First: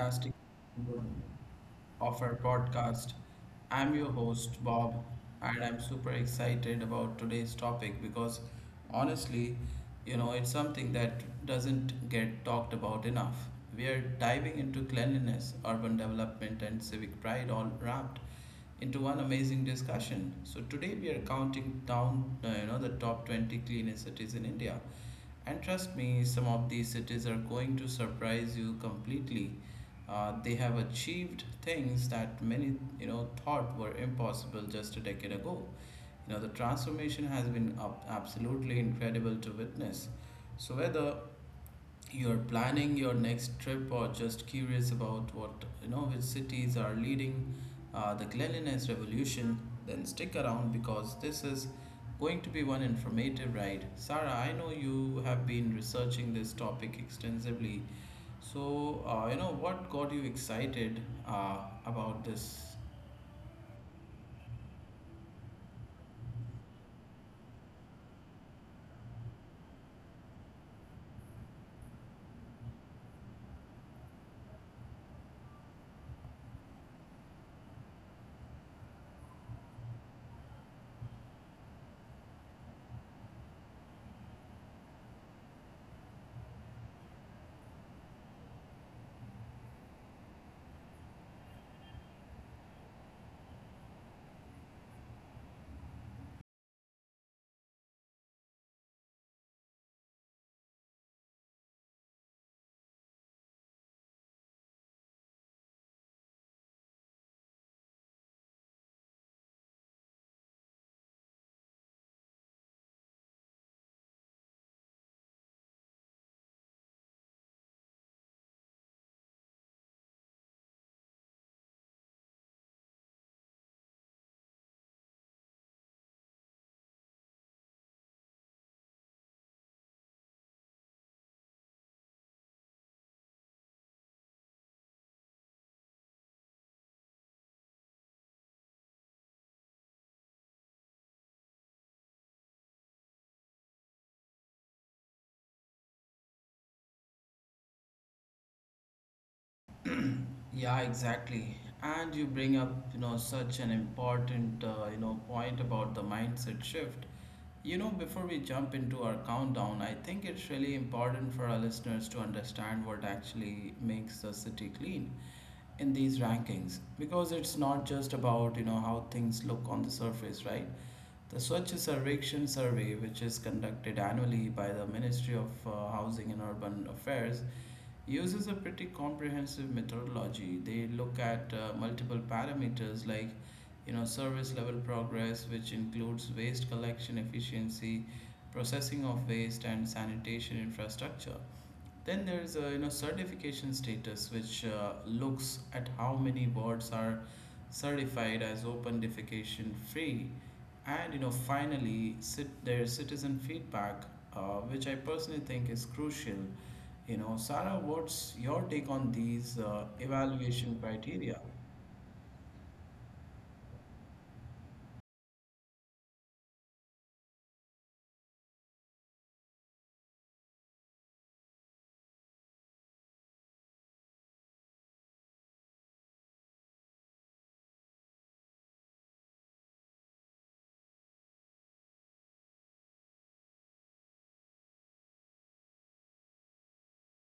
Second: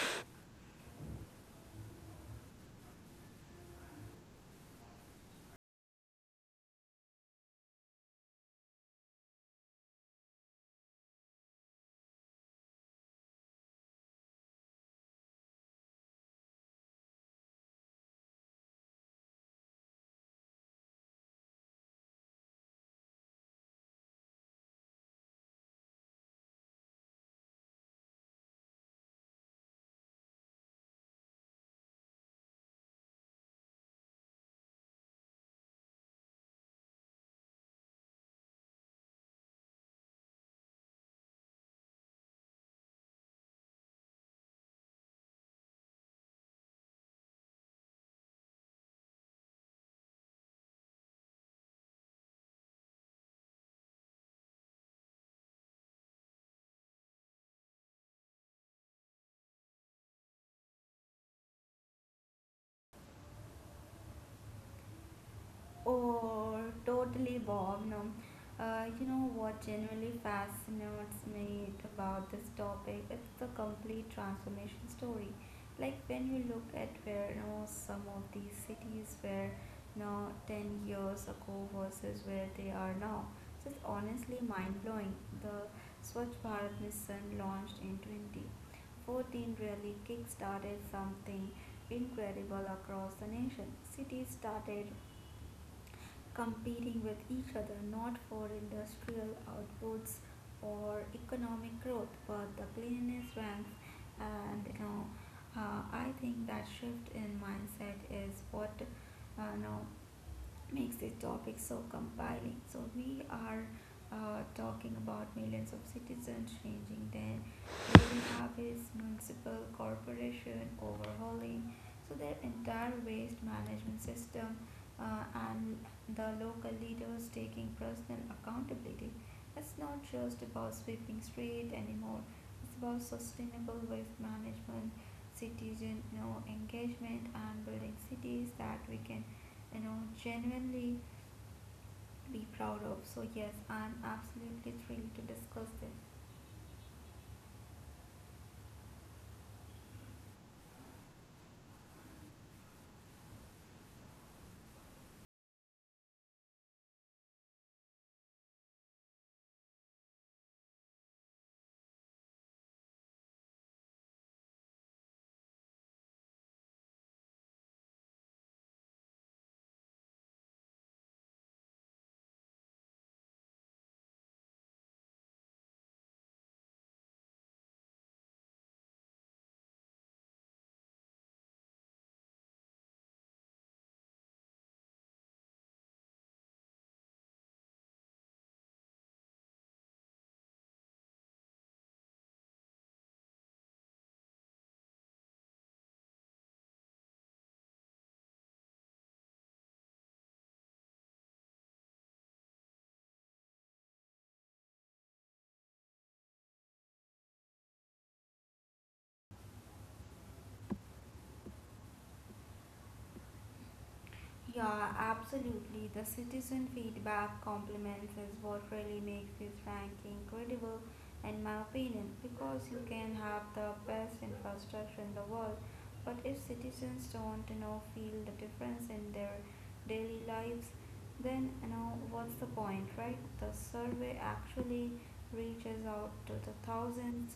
fantastic episode of our podcast. I'm your host Bob, and I'm super excited about today's topic because honestly, it's something that doesn't get talked about enough. We are diving into cleanliness, urban development, and civic pride all wrapped into one amazing discussion. So today we are counting down, the top 20 cleanest cities in India, and trust me, some of these cities are going to surprise you completely. They have achieved things that many, thought were impossible just a decade ago. You know, the transformation has been absolutely incredible to witness. So whether you're planning your next trip or just curious about what which cities are leading the cleanliness revolution, then stick around because this is going to be one informative ride. Sarah, I know you have been researching this topic extensively, so what got you excited uh, about this? Or totally Bob. No. What genuinely fascinates me about this topic, it's the complete transformation story. Like, when you look at where some of these cities were now 10 years ago versus where they are now, so it's honestly mind-blowing. The Swachh Bharat Mission launched in 2014, really kick-started something incredible across the nation. Cities started competing with each other, not for industrial outputs or economic growth but the cleanliness ranks. And you know I think that shift in mindset is what uh, you know makes this topic so compelling. So we are talking about millions of citizens changing their living habits, municipal corporation overhauling so their entire waste management system, uh, and the local leaders taking personal accountability. It's not just about sweeping street anymore. It's about sustainable waste management, citizen engagement, and building cities that we can you know genuinely be proud of. So yes, I'm absolutely thrilled to discuss this. Yeah, exactly. And you bring up, such an important, point about the mindset shift. You know, before we jump into our countdown, I think it's really important for our listeners to understand what actually makes the city clean in these rankings, because it's not just about, how things look on the surface, right? The Swachh Sarvekshan survey, which is conducted annually by the Ministry of Housing and Urban Affairs, uses a pretty comprehensive methodology. They look at multiple parameters like service level progress, which includes waste collection efficiency, processing of waste, and sanitation infrastructure. Then there's a certification status, which looks at how many boards are certified as open defecation free, and finally sit their citizen feedback, which I personally think is crucial. You know, Sarah, what's your take on these evaluation criteria? Yeah, absolutely. The citizen feedback compliments is what really makes this ranking credible, in my opinion, because you can have the best infrastructure in the world, but if citizens don't feel the difference in their daily lives, then what's the point, right? The survey actually reaches out to the thousands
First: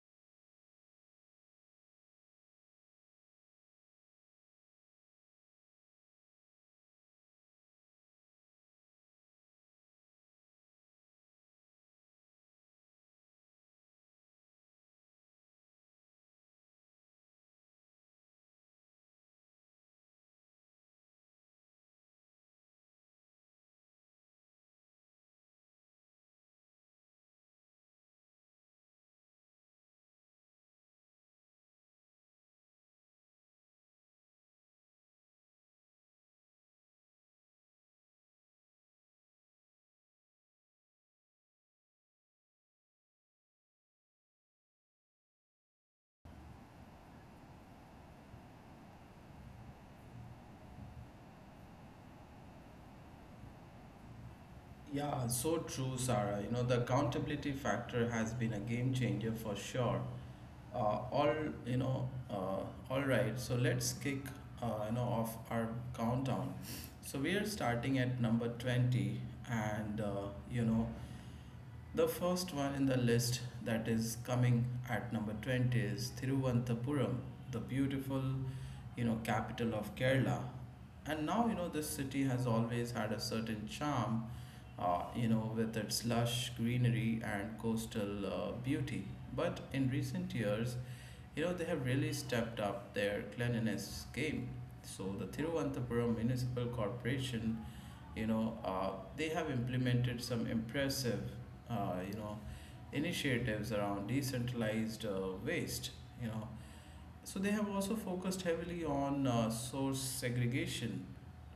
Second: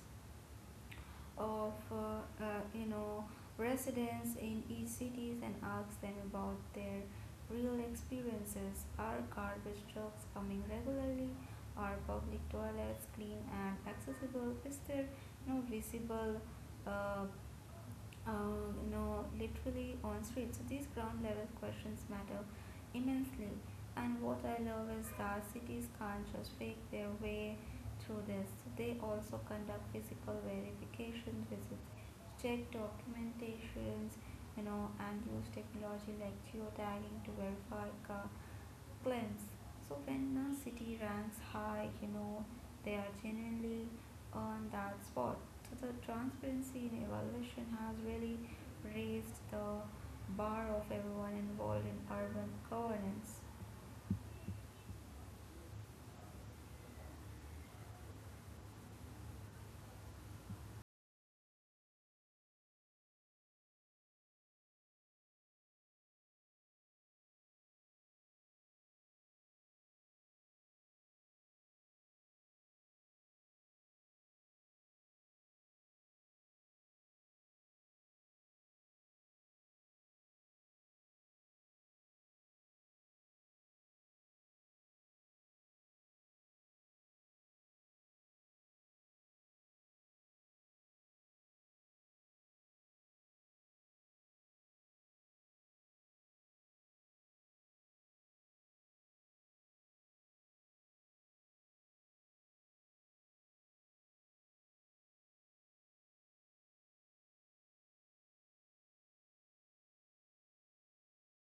of you know residents in each cities and ask them about their real experiences. Are garbage trucks coming regularly? Are public toilets clean and accessible? Is there no visible uh, literally on street. So these ground level questions matter immensely. And what I love is that cities can't just fake their way through this. They also conduct physical verification visits, check documentations, and use technology like geotagging to verify car cleanse. So when a city ranks high, they are genuinely on that spot. So the transparency in evaluation has really raised the bar of everyone involved in urban governance. Yeah, so true, Sarah. You know, the accountability factor has been a game changer for sure. Uh, all you know, uh, all right. So let's kick off our countdown. So we are starting at number 20, and the first one in the list that is coming at number 20 is Thiruvananthapuram, the beautiful, capital of Kerala. And now, this city has always had a certain charm, with its lush greenery and coastal beauty. But in recent years, they have really stepped up their cleanliness game. So the Thiruvananthapuram Municipal Corporation, you know uh, they have implemented some impressive uh, you know initiatives around decentralized waste. you know so they have also focused heavily on source segregation,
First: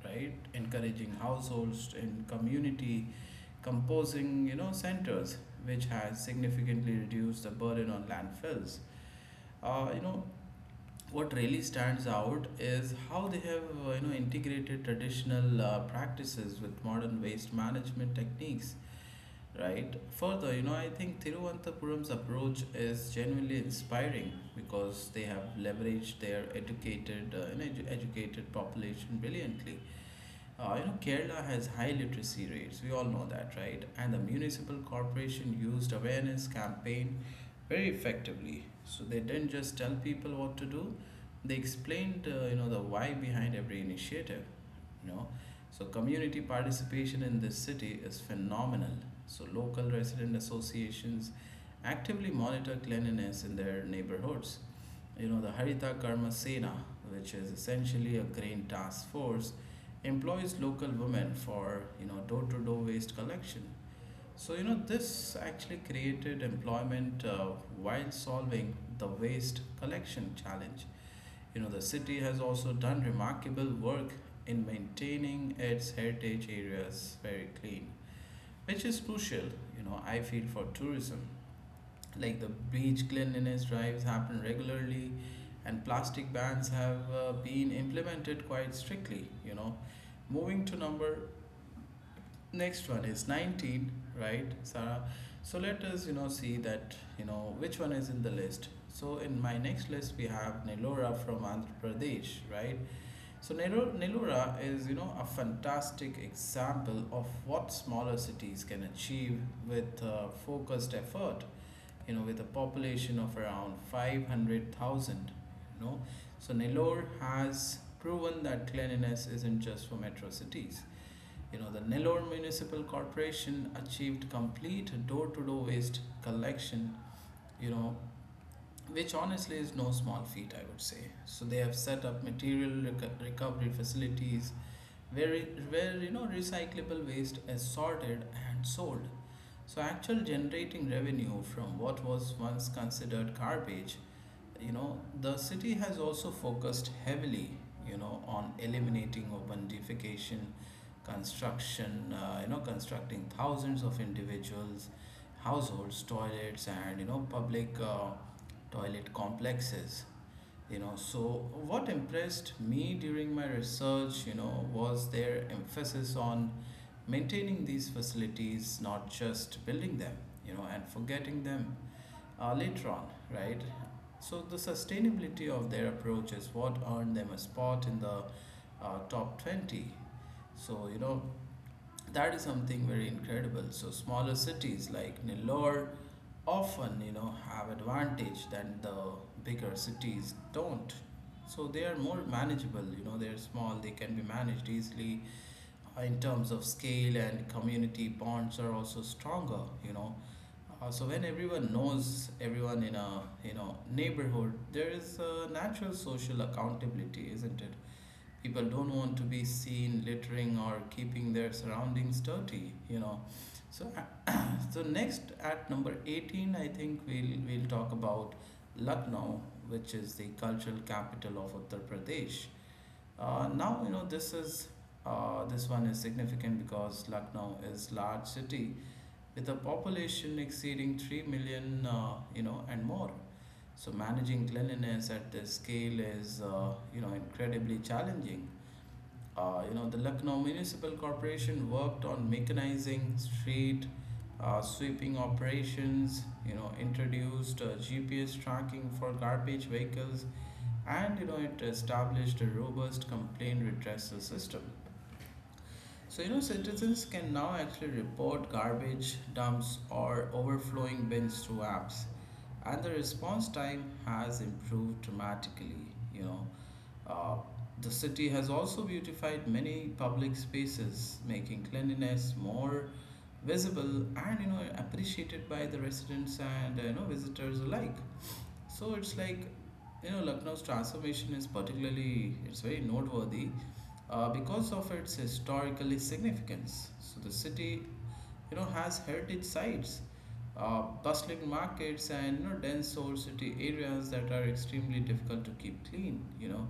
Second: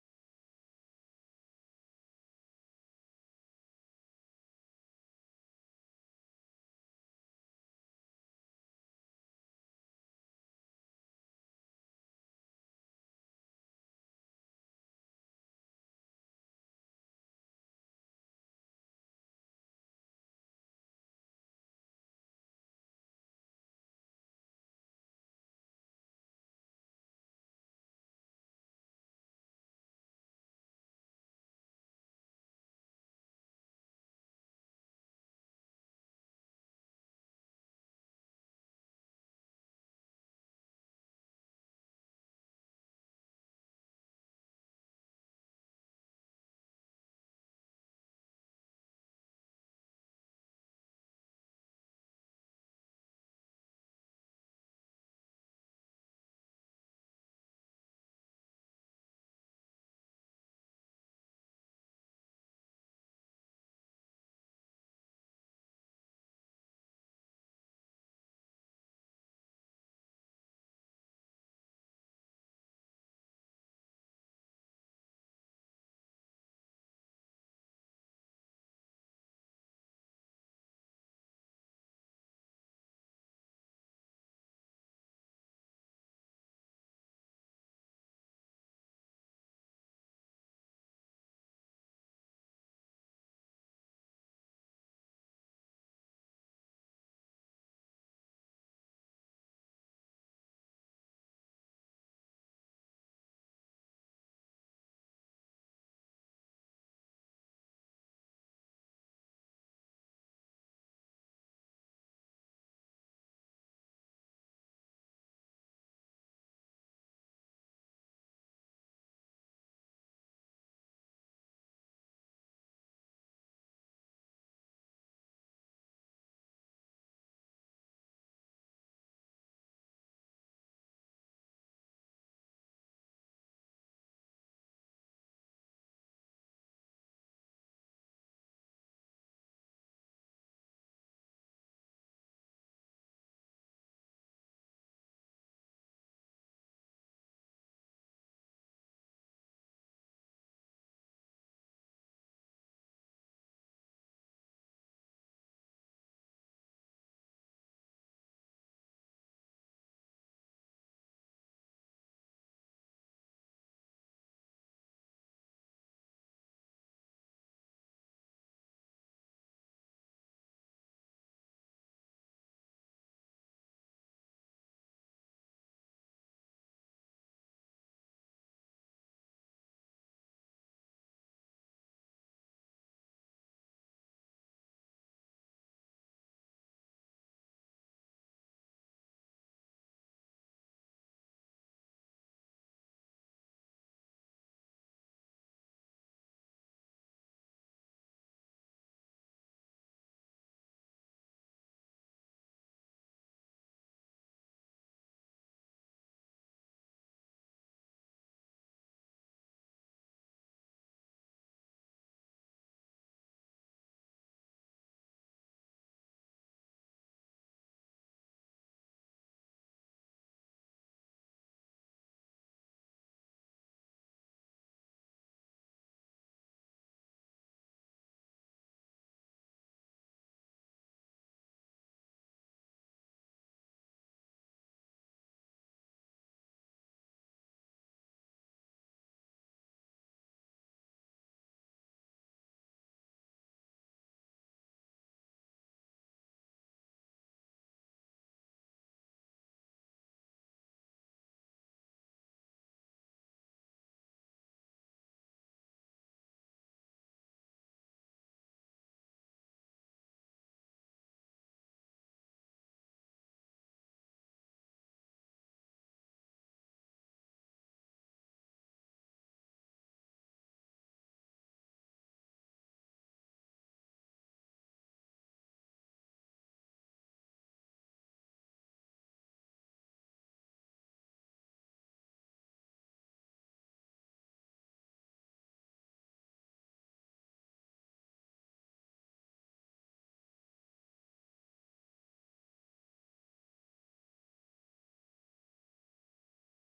right, encouraging households and community composing centers, which has significantly reduced the burden on landfills. uh, you know what really stands out is how they have integrated traditional practices with modern waste management techniques, right? Further, I think Thiruvananthapuram's approach is genuinely inspiring because they have leveraged their educated educated population brilliantly. Kerala has high literacy rates. We all know that, right? And the municipal corporation used awareness campaign very effectively. So they didn't just tell people what to do; they explained, the why behind every initiative. You know, so community participation in this city is phenomenal. So local resident associations actively monitor cleanliness in their neighborhoods. The Harita Karma Sena, which is essentially a grain task force, employs local women for door-to-door waste collection. This actually created employment while solving the waste collection challenge. The city has also done remarkable work in maintaining its heritage areas very clean, which is crucial, I feel, for tourism. Like the beach cleanliness drives happen regularly, and plastic bans have been implemented quite strictly, you know. Moving to number, next one is 19, right, Sarah? So let us, see that, which one is in the list. So in my next list, we have Nellore from Andhra Pradesh, right? So Nellore is, a fantastic example of what smaller cities can achieve with focused effort, with a population of around 500,000, you know. So Nellore has proven that cleanliness isn't just for metro cities. You know, the Nellore Municipal Corporation achieved complete door to door waste collection, you know, which honestly is no small feat, I would say. So they have set up material recovery facilities where, you know, recyclable waste is sorted and sold. So actual generating revenue from what was once considered garbage. The city has also focused heavily, on eliminating urban defecation, construction, constructing thousands of individuals, households, toilets, and public toilet complexes. You know, so what impressed me during my research, was their emphasis on maintaining these facilities, not just building them, and forgetting them later on, right? So the sustainability of their approach is what earned them a spot in the top 20. So you know that is something very incredible. So smaller cities like Nellore often have advantage than the bigger cities don't. So they are more manageable. You know, they're small. They can be managed easily in terms of scale, and community bonds are also stronger. You know, so when everyone knows everyone in a you know neighborhood, there is a natural social accountability, isn't it? People don't want to be seen littering or keeping their surroundings dirty, you know. So uh, so next at number 18, I think we'll talk about Lucknow, which is the cultural capital of Uttar Pradesh. Now this one is significant because Lucknow is large city with a population exceeding 3 million, and more. So managing cleanliness at this scale is incredibly challenging. The Lucknow Municipal Corporation worked on mechanizing street sweeping operations, introduced GPS tracking for garbage vehicles, and it established a robust complaint redressal system. So, citizens can now actually report garbage dumps or overflowing bins through apps, and the response time has improved dramatically. You know, uh, the city has also beautified many public spaces, making cleanliness more visible and appreciated by the residents and visitors alike. So it's like, Lucknow's transformation is particularly, it's very noteworthy because of its historical significance. So the city, has heritage sites, bustling markets, and dense old city areas that are extremely difficult to keep clean.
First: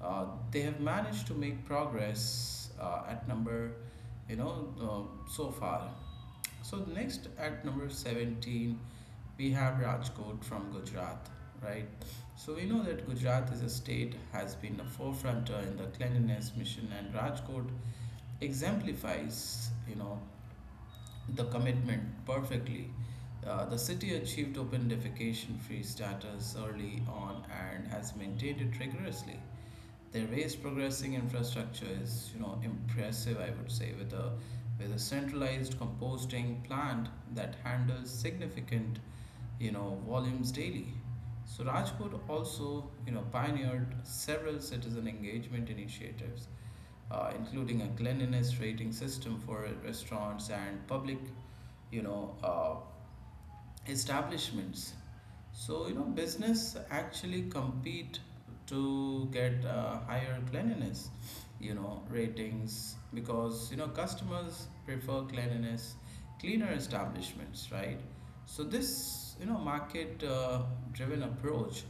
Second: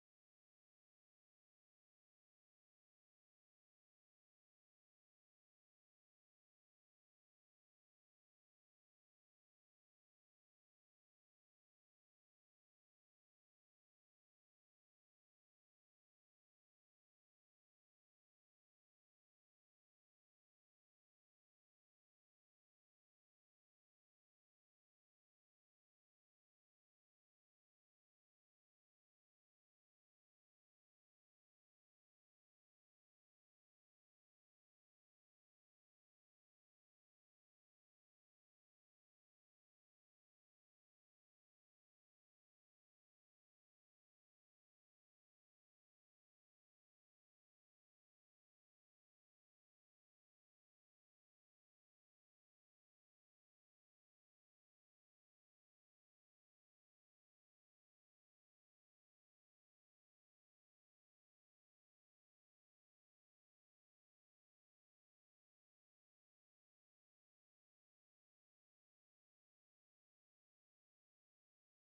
uh, they have managed to make progress at number, you know, so far. So next at number 17, we have Rajkot from Gujarat, right? So we know that Gujarat is a state has been a forefronter in the cleanliness mission, and Rajkot exemplifies the commitment perfectly. The city achieved open defecation free status early on and has maintained it rigorously. Their waste progressing infrastructure is, impressive, I would say, with a centralized composting plant that handles significant, volumes daily. So Rajkot also, pioneered several citizen engagement initiatives, including a cleanliness rating system for restaurants and public, you know, uh, establishments. So you know, business actually compete to get higher cleanliness, ratings, because you know customers prefer cleaner establishments, right? So this, market-driven approach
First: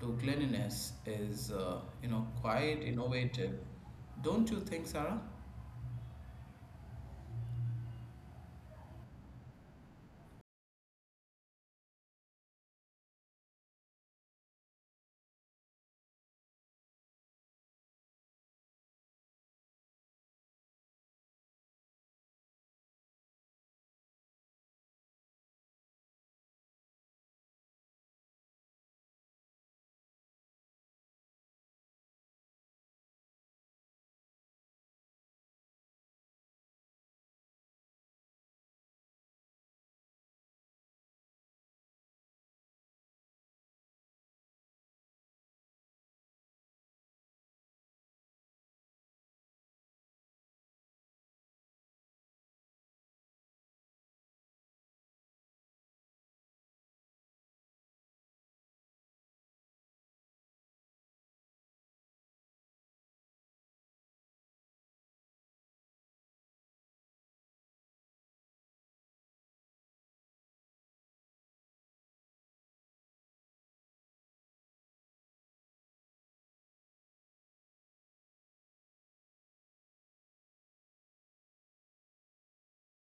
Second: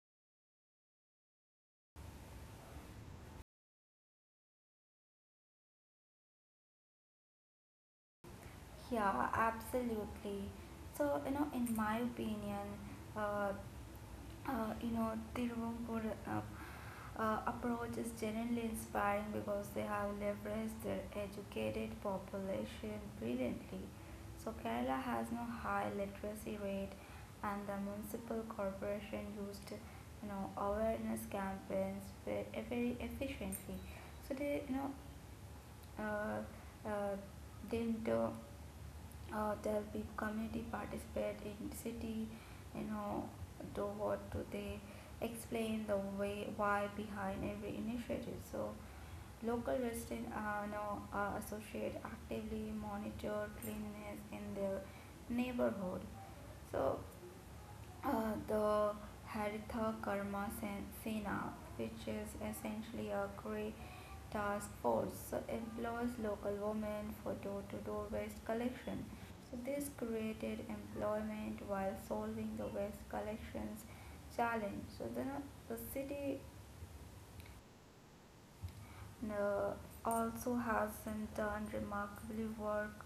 to cleanliness is, quite innovative, don't you think, Sarah? Yeah, absolutely. So, in my opinion, uh, Tiruvangur approach is generally inspiring because they have leveraged their educated population brilliantly. So Kerala has no high literacy rate, and the municipal corporation used, awareness campaigns very, very efficiently. So they, you know, uh, uh, then the, there'll be community participate in city. you know do what do they explain, the way why behind every initiative. So local residents are now associate actively monitor cleanliness in their neighborhood. So the Haritha Karma Sena, which is essentially a grey task force, so employs local women for door to door waste collection. So this created employment while solving the waste collections challenge. So then the city uh, also has in turn remarkably work.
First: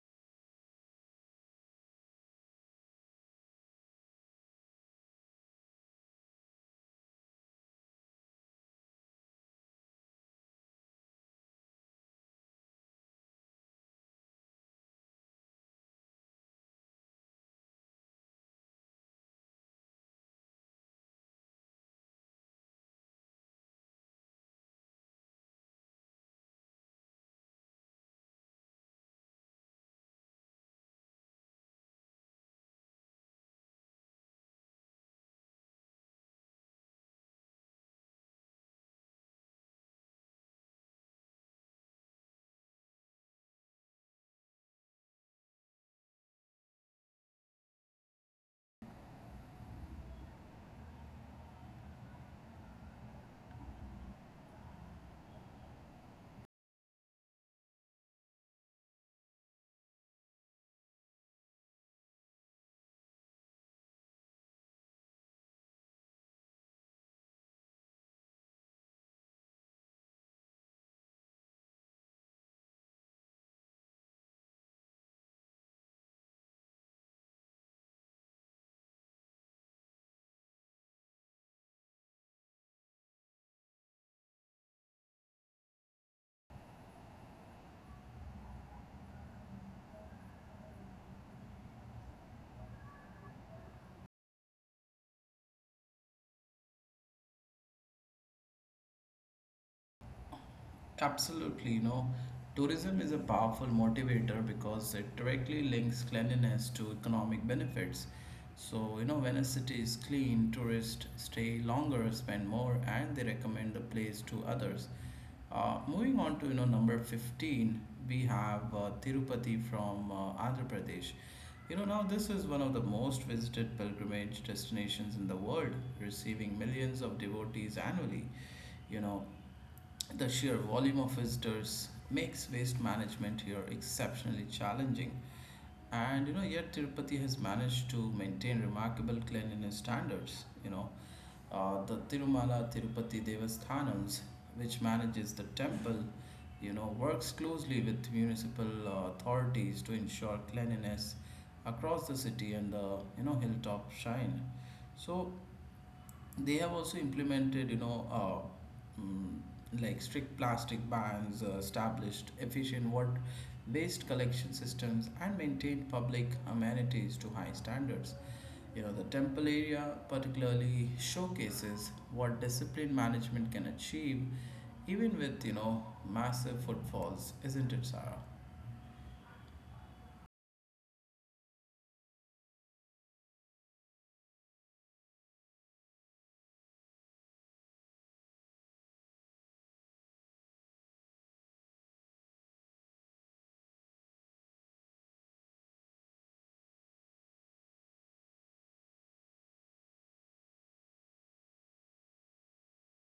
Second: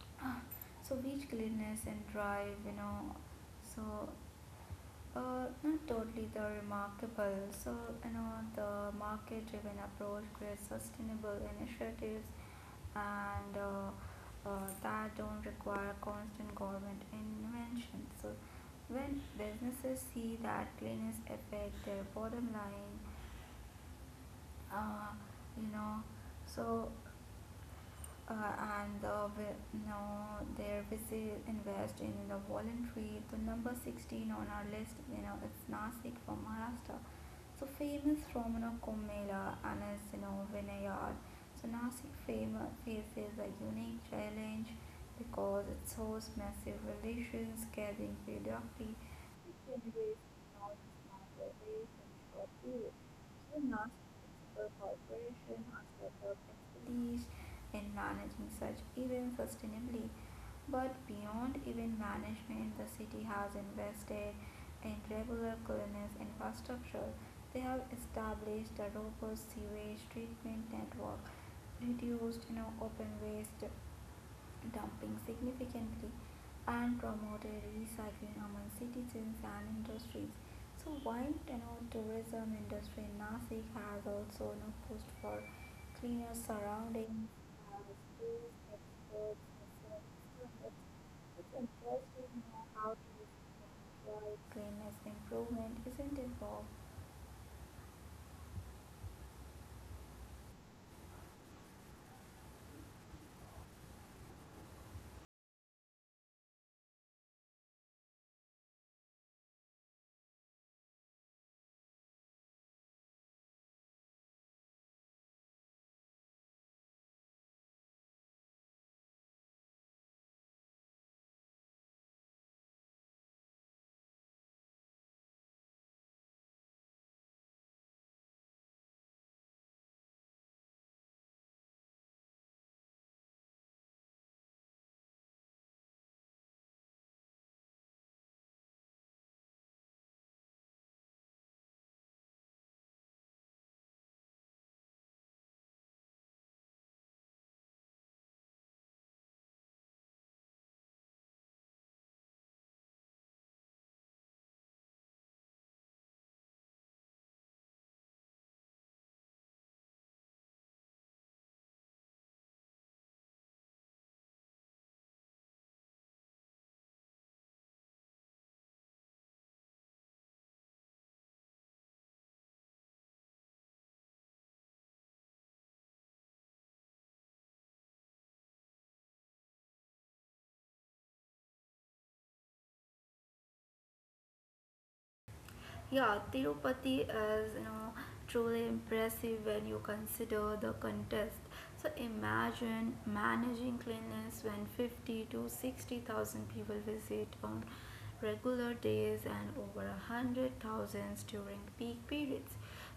So beach cleanliness and drive, so uh, not totally the remarkable. So, you know, the market driven approach creates sustainable initiatives and that don't require constant government intervention. So when businesses see that cleaners affect their bottom line, uh, you know, so uh, now their visit invest in the voluntary. The number 16 on our list, you know, it's Nasik from Maharashtra. So famous from, you know, Kumbh Mela and its, you know, vineyard. So Nasik famous faces a unique challenge because it shows massive relations carrying periodically, which generates knowledge not a waste and short period. So Nasik is a corporation in hospital expertise in managing such events sustainably. But beyond event management, the city has invested in regular cleanliness infrastructure. They have established a robust sewage treatment network, reduced open waste dumping significantly, and promoted recycling among citizens and industries. So while tourism industry in Nasik has also pushed for cleaner surroundings, and schools, experts, research students. It's interesting, you know, how tourism can drive cleanliness improvement, isn't it, Bob? Absolutely, you know, tourism is a powerful motivator because it directly links cleanliness to economic benefits. So, when a city is clean, tourists stay longer, spend more, and they recommend the place to others. Moving on to, number 15, we have Tirupati from Andhra Pradesh. You know, now this is one of the most visited pilgrimage destinations in the world, receiving millions of devotees annually. You know, the sheer volume of visitors makes waste management here exceptionally challenging. And you know, yet Tirupati has managed to maintain remarkable cleanliness standards. The Tirumala Tirupati Devasthanams, which manages the temple, works closely with municipal authorities to ensure cleanliness across the city and the hilltop shrine. So they have also implemented, like, strict plastic bans, established efficient water based collection systems, and maintained public amenities to high standards. The temple area particularly showcases what discipline management can achieve even with, massive footfalls, isn't it, Sarah? Yeah, Tirupati is, you know, truly impressive when you consider the contest. So imagine managing cleanliness when 50 to 60,000 people visit on regular days and over a hundred thousands during peak periods.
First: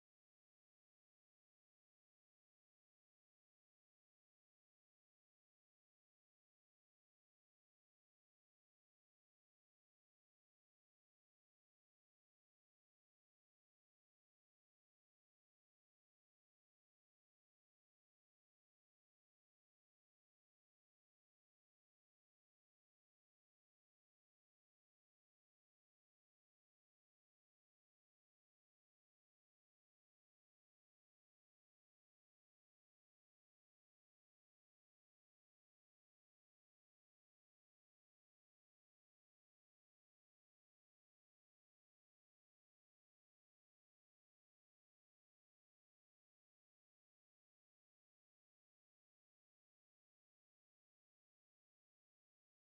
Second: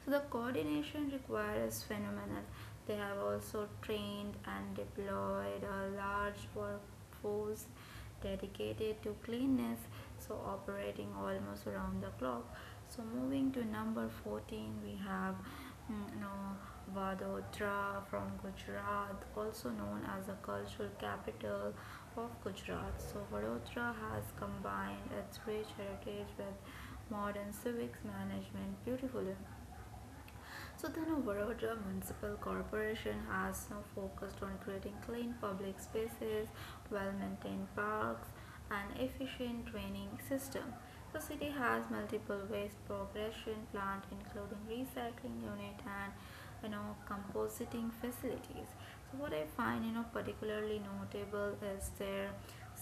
So the coordination required is phenomenal. They have also trained and deployed a large workforce dedicated to cleanliness, so operating almost around the clock. So moving to number 14, we have Vadodara from Gujarat, also known as the cultural capital of Gujarat. So Vadodara has combined its rich heritage with modern civics management beautifully. So then New Baroda Municipal Corporation has now focused on creating clean public spaces, well-maintained parks, and efficient training system. The city has multiple waste progression plant including recycling unit and composting facilities. So what I find, particularly notable is their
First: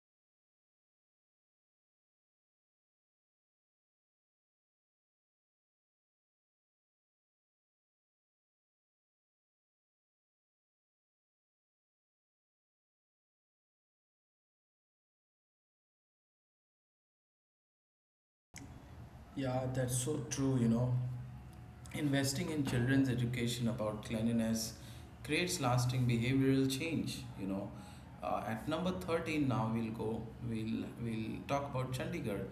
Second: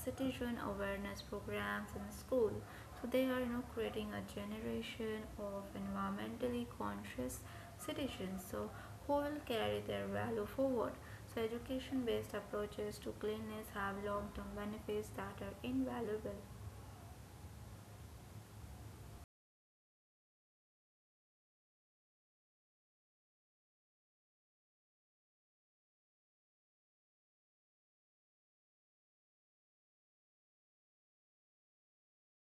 citizen awareness programs in school. So they are, creating a generation of environmentally conscious citizens. So who will carry their value forward. So education-based approaches to cleanliness have long-term benefits that are invaluable. Yeah, that's so true, you know. Investing in children's education about cleanliness creates lasting behavioral change, you know. At number 13, now we'll go we'll talk about Chandigarh,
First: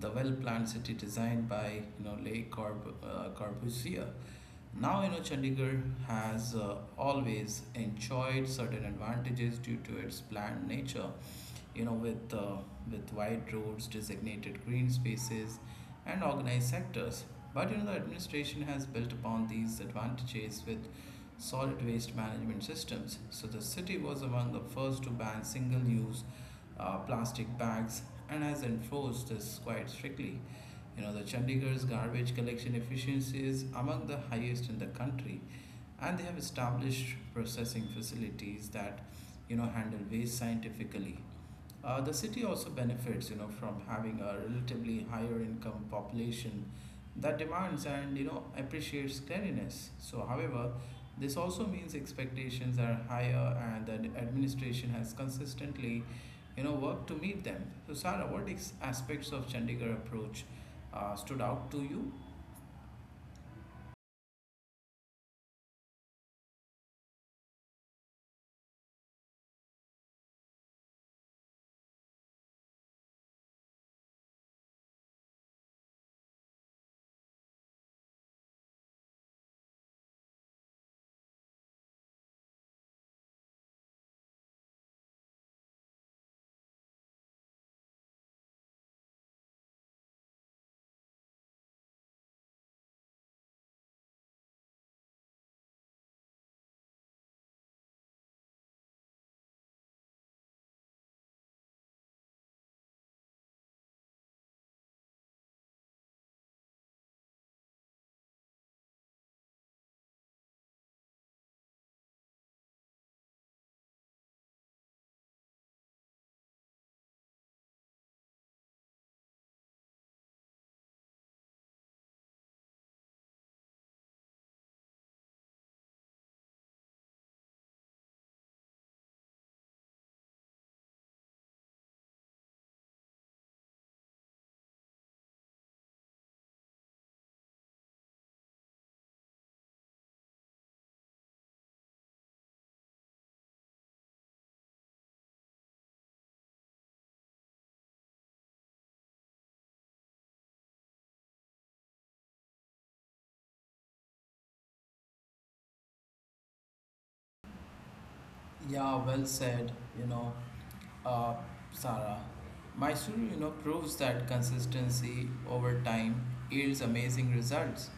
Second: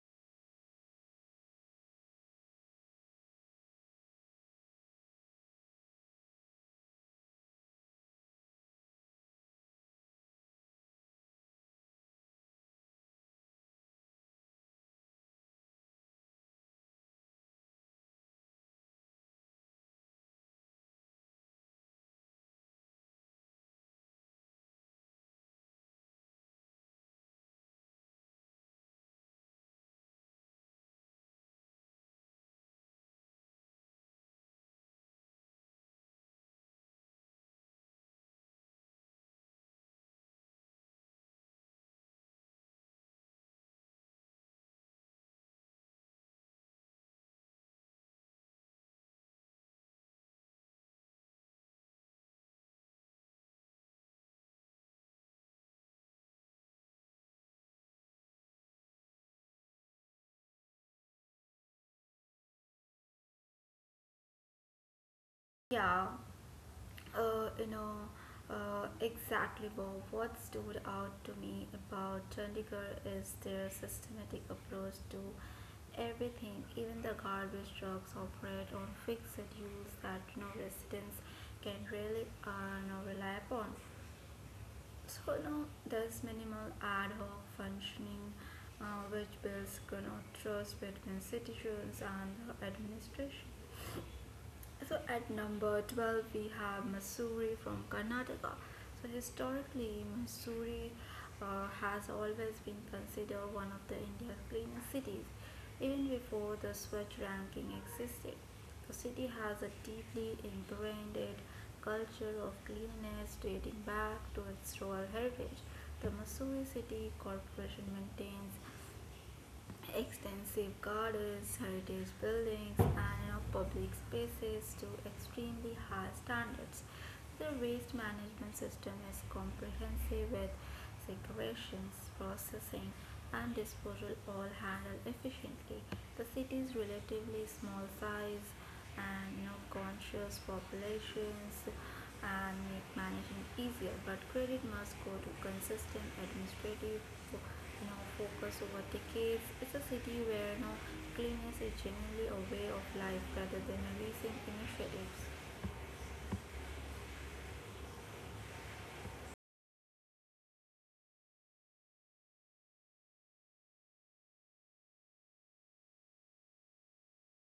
the well-planned city designed by Corbusier. Now, you know, Chandigarh has always enjoyed certain advantages due to its planned nature, you know, with wide roads, designated green spaces, and organized sectors. But, you know, the administration has built upon these advantages with solid waste management systems. So the city was among the first to ban single use plastic bags and has enforced this quite strictly. You know, the chandigarh's garbage collection efficiency is among the highest in the country, and they have established processing facilities that, you know, handle waste scientifically. The city also benefits, you know, from having a relatively higher income population that demands and, you know, appreciates cleanliness. So, however, this also means expectations are higher, and the administration has consistently, you know, worked to meet them. So, Sarah, what aspects of Chandigarh approach stood out to you? Yeah, uh, you know, exactly, Bob. What stood out to me about Chandigarh is their systematic approach to everything. Even the garbage trucks operate on fixed schedules that, you know, residents can really rely upon. So, you know, there's minimal ad hoc functioning, which builds, you know, trust between citizens and the administration. So at number 12 we have Masuri from Karnataka. So historically Masuri has always been considered one of the India's cleanest cities, even before the Swachh ranking existed. The city has a deeply ingrained culture of cleanliness dating back to its royal heritage. The Missouri City Corporation maintains extensive gardens, heritage buildings, and, you know, public spaces to extremely high standards. The waste management system is comprehensive, with segregations, processing, and disposal all handled efficiently. The city's relatively small size and, you know, conscious populations and make managing easier. But credit must go to consistent administrative, you know, focus over decades. It's a city where, you know, cleanliness is generally a way of life rather than a recent initiatives. Yeah, well said. You know, uh, Sarah, Mysuru, you know, proves that consistency over time yields amazing results.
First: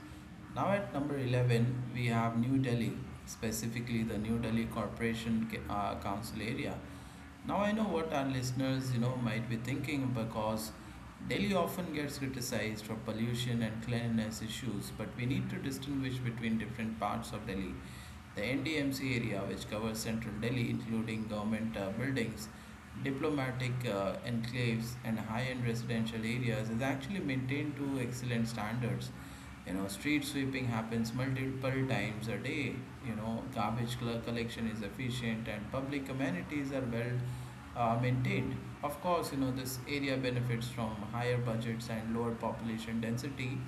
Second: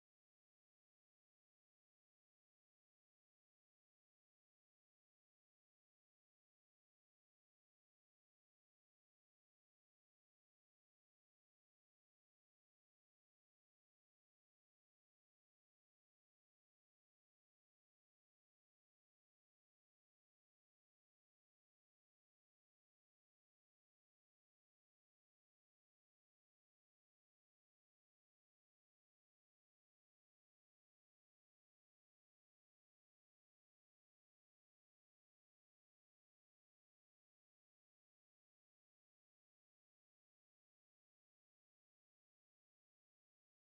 Now at number 11, we have New Delhi, specifically the New Delhi Corporation Council area. Now, I know what our listeners, you know, might be thinking, because Delhi often gets criticized for pollution and cleanliness issues, but we need to distinguish between different parts of Delhi. The NDMC area, which covers central Delhi, including government buildings, diplomatic enclaves, and high end residential areas, is actually maintained to excellent standards. You know, street sweeping happens multiple times a day. You know, garbage collection is efficient, and public amenities are well maintained. Of course, you know, this area benefits from higher budgets and lower population density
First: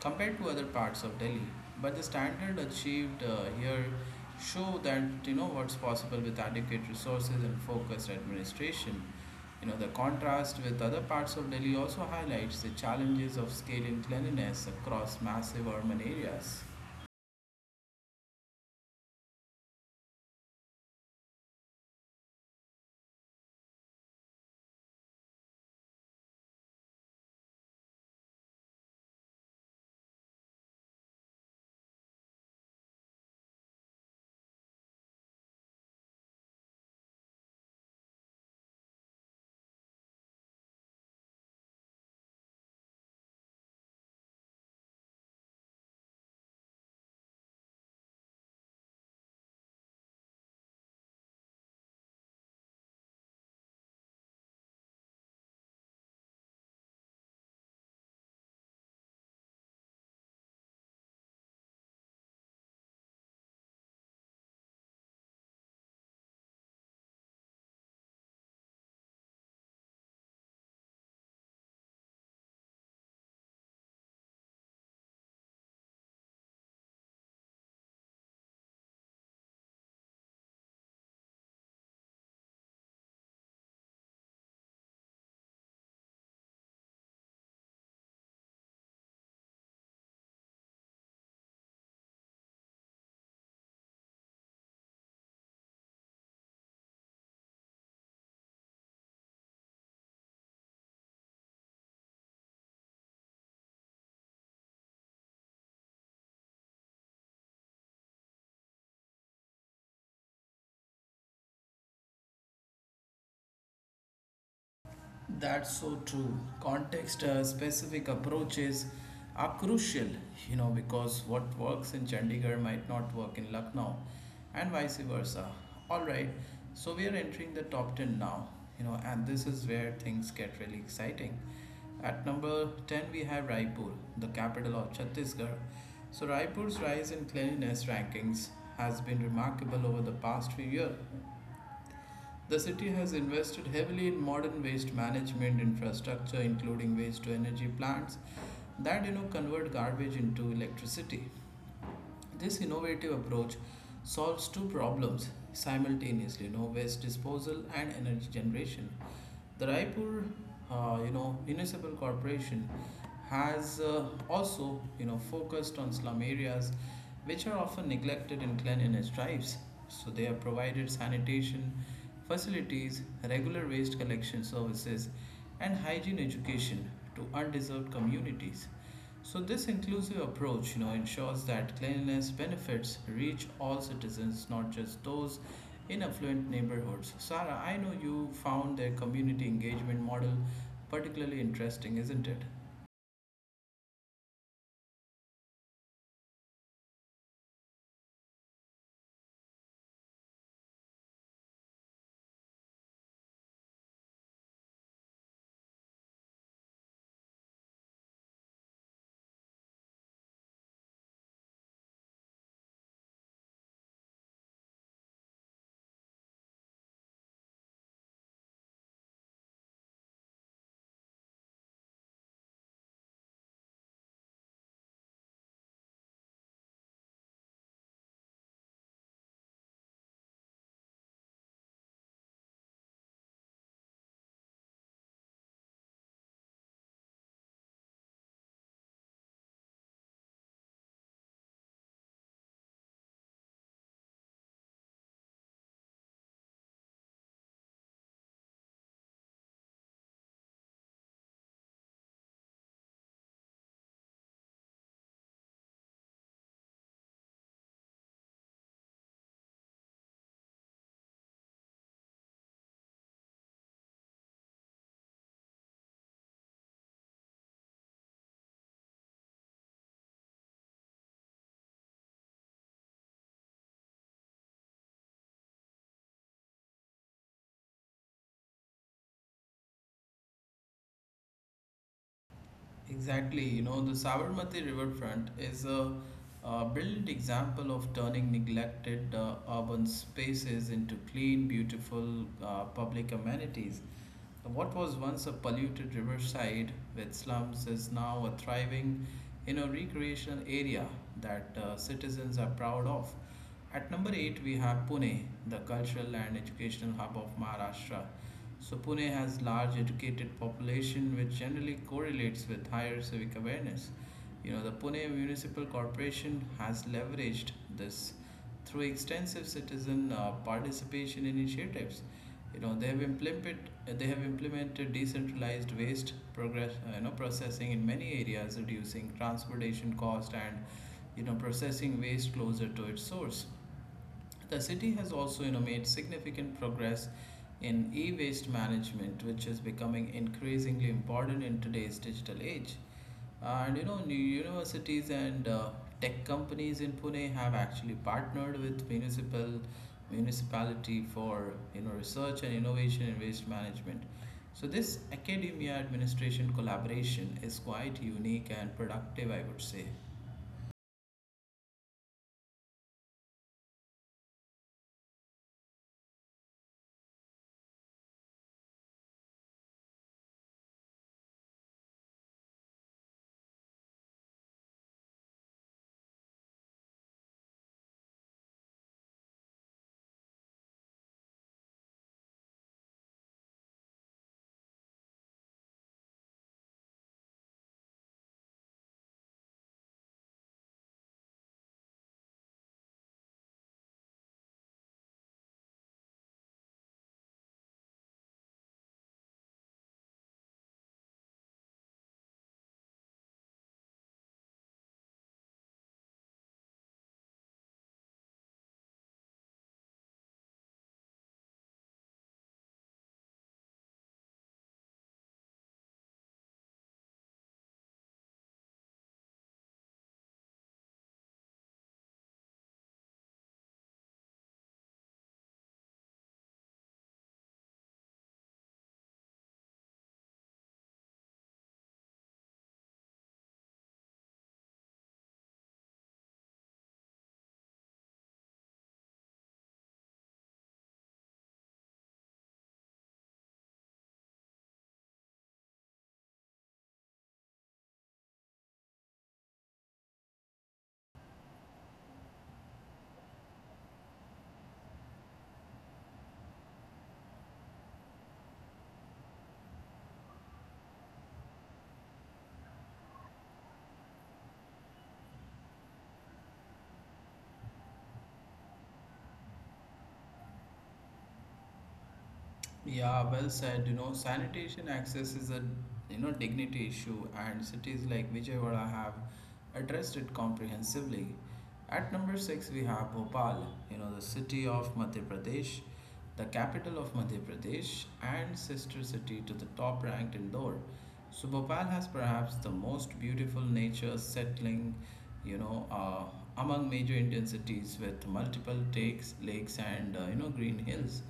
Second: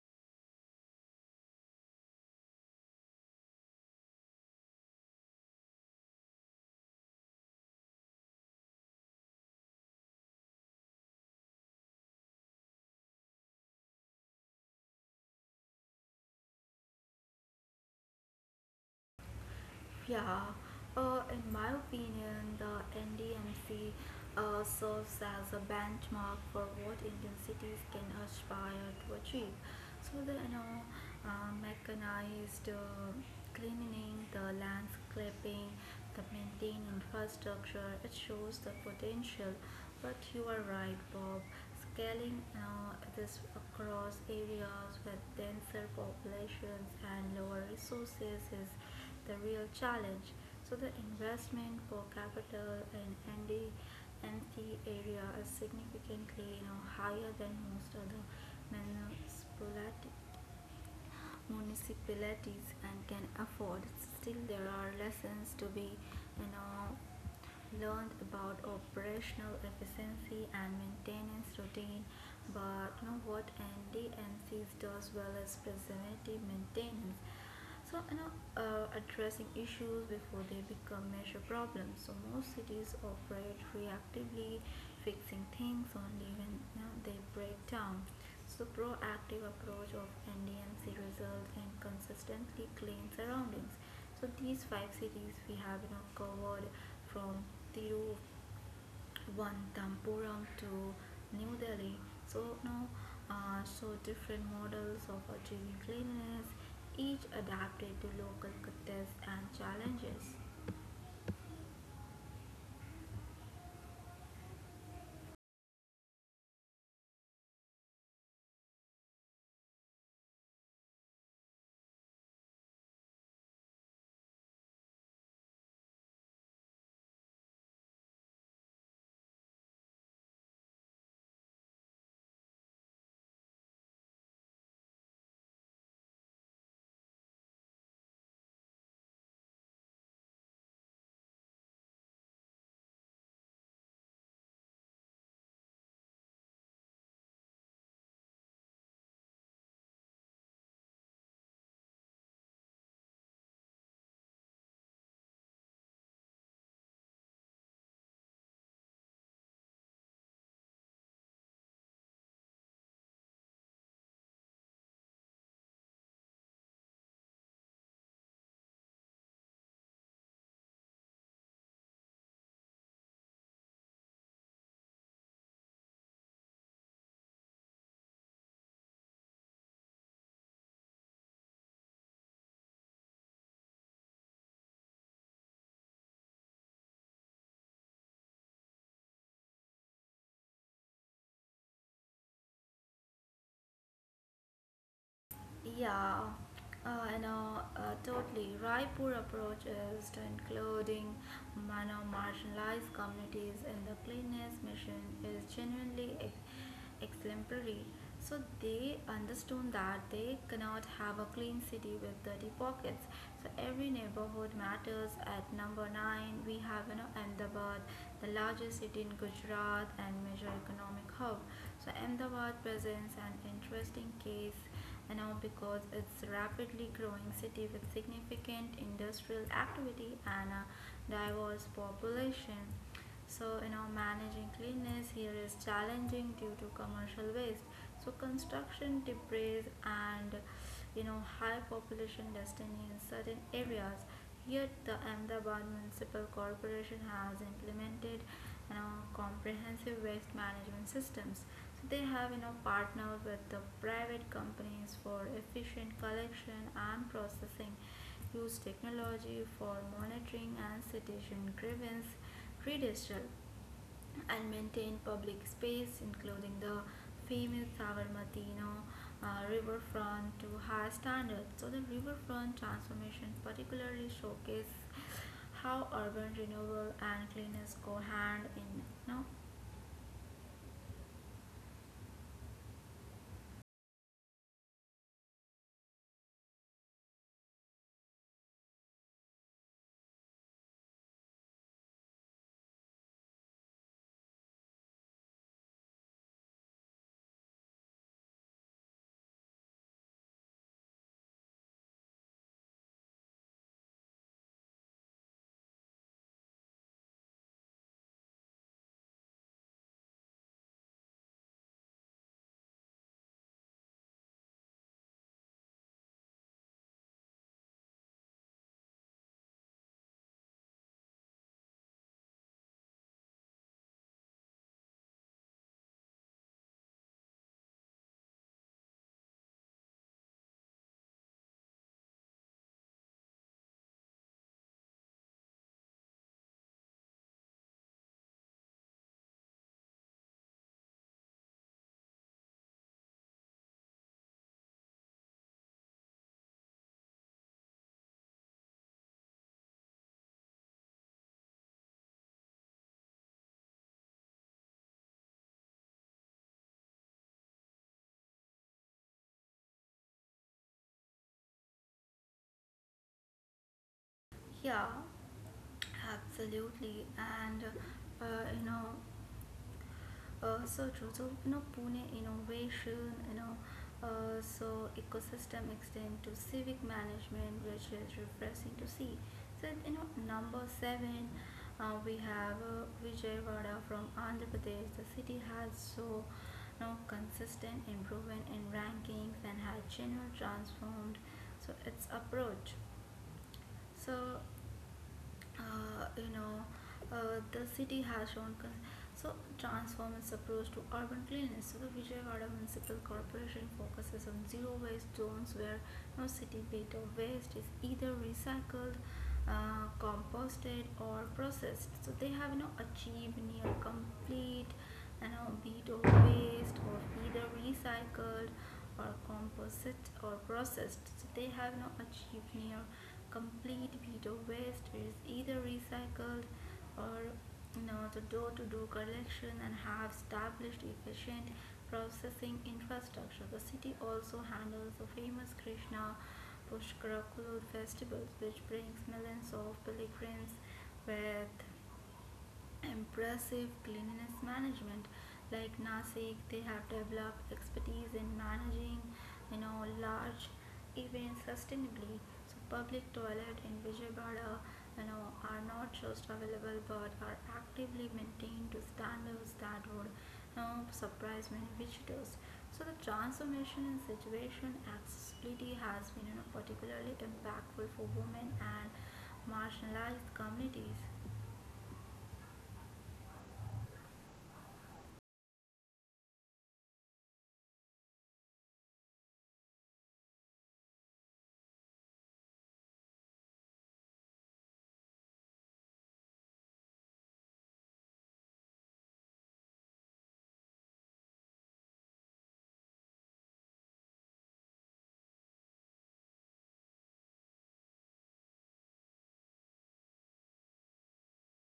compared to other parts of Delhi. But the standard achieved here show that, you know, what's possible with adequate resources and focused administration. You know, the contrast with other parts of Delhi also highlights the challenges of scaling cleanliness across massive urban areas. Yeah, in my opinion, the NDMC serves as a benchmark for what Indian cities can aspire to achieve. So the, mechanized cleaning, the landscaping, the maintained infrastructure, it shows the potential. But you are right, Bob. Scaling this across areas with denser populations and lower resources is the real challenge. So the investment per capita in ND area is significantly, you know, higher than most other municipality, municipalities and can afford. Still, there are lessons to be, you know, learned about operational efficiency and maintenance routine. But you know what NDNCs does well is preventive maintenance, so, addressing issues before they become major problems. So most cities operate reactively, fixing things only when, you know, they break down. So proactive approach of NDMC results in consistently clean surroundings. So these five cities we have, you know, covered from Tiru, one Tampuram to New Delhi. So now, different models of achieving cleanliness, each adapted to local context and challenges. That's so true. Context specific approaches are crucial, you know, because what works in Chandigarh might not work in Lucknow, and vice versa. All right, so we are entering the top 10 now, you know, and this is where things get really exciting. At number 10, we have Raipur, the capital of Chhattisgarh. So Raipur's rise in cleanliness rankings has been remarkable over the past few years. The city has invested heavily in modern waste management infrastructure, including waste to energy plants that, you know, convert garbage into electricity. This innovative approach solves two problems simultaneously: you know, waste disposal and energy generation. The Raipur, you know, municipal corporation has also, you know, focused on slum areas, which are often neglected in cleanliness drives. So they have provided sanitation facilities, regular waste collection services, and hygiene education to undeserved communities. So this inclusive approach, you know, ensures that cleanliness benefits reach all citizens, not just those in affluent neighborhoods. Sarah, I know you found their community engagement model particularly interesting, isn't it? Yeah, and totally. Raipur approach is to including minor marginalized communities in the cleanliness mission is genuinely exemplary. So they understood that they cannot have a clean city with dirty pockets. So every neighborhood matters. At number nine, we have, you know, Ahmedabad, the largest city in Gujarat and major economic hub. So Ahmedabad presents an interesting case now, because it's rapidly growing city with significant industrial activity and a diverse population. So, you know, managing cleanliness here is challenging due to commercial waste. So construction debris and, you know, high population density in certain areas. Yet, the Ahmedabad Municipal Corporation has implemented, you know, comprehensive waste management systems. So they have, you know, partnered with the private companies for efficient collection and processing, use technology for monitoring and citation grievance, redistrict, and maintain public space, including the famous Savarmatino riverfront, to high standards. So the riverfront transformation particularly showcases how urban renewal and cleanliness go hand in. You know? Exactly, you know, the Sabarmati riverfront is a brilliant example of turning neglected urban spaces into clean, beautiful public amenities. What was once a polluted riverside with slums is now a thriving, you know, recreational area that citizens are proud of. At number eight, we have Pune, the cultural and educational hub of Maharashtra. So Pune has large educated population which generally correlates with higher civic awareness. You know, the Pune Municipal Corporation has leveraged this through extensive citizen participation initiatives. You know, they have implemented decentralized waste progress you know, processing in many areas, reducing transportation cost and, you know, processing waste closer to its source. The city has also, you know, made significant progress in e waste management, which is becoming increasingly important in today's digital age. And, you know, new universities and tech companies in Pune have actually partnered with municipality for, you know, research and innovation in waste management. So this academia administration collaboration is quite unique and productive, I would say. Yeah, absolutely. And uh, you know, so True. So, you know, Pune innovation, ecosystem extend to civic management, which is refreshing to see. So, you know, number seven, we have Vijayawada from Andhra Pradesh. The city has so, you know, consistent improvement in rankings and has genuinely transformed so its approach. So uh, you know, the city has shown so transform its approach to urban cleanliness. So the Vijayawada Municipal Corporation focuses on zero waste zones where no city bit of waste is either recycled, composted, or processed. So they have achieved near complete be it of waste or either recycled or composite or processed. So they have now achieved near complete beat of waste which is either recycled or the door-to-door collection and have established efficient processing infrastructure. The city also handles the famous Krishna Pushkar festivals which brings millions of pilgrims with impressive cleanliness management. Like Nasik, they have developed expertise in managing large events sustainably. So public toilet in Vijayawada you know are not just available but are actively maintained to standards that would surprise many visitors. So the transformation in situation accessibility has been particularly impactful for women and marginalized communities. Yeah, well said. You know, sanitation access is a, you know, dignity issue, and cities like Vijayawada have addressed it comprehensively. At number six, we have Bhopal. You know, the city of Madhya Pradesh, the capital of Madhya Pradesh, and sister city to the top-ranked Indore. So Bhopal has perhaps the most beautiful nature settling, you know, among major Indian cities with multiple takes, lakes, and, you know, green hills.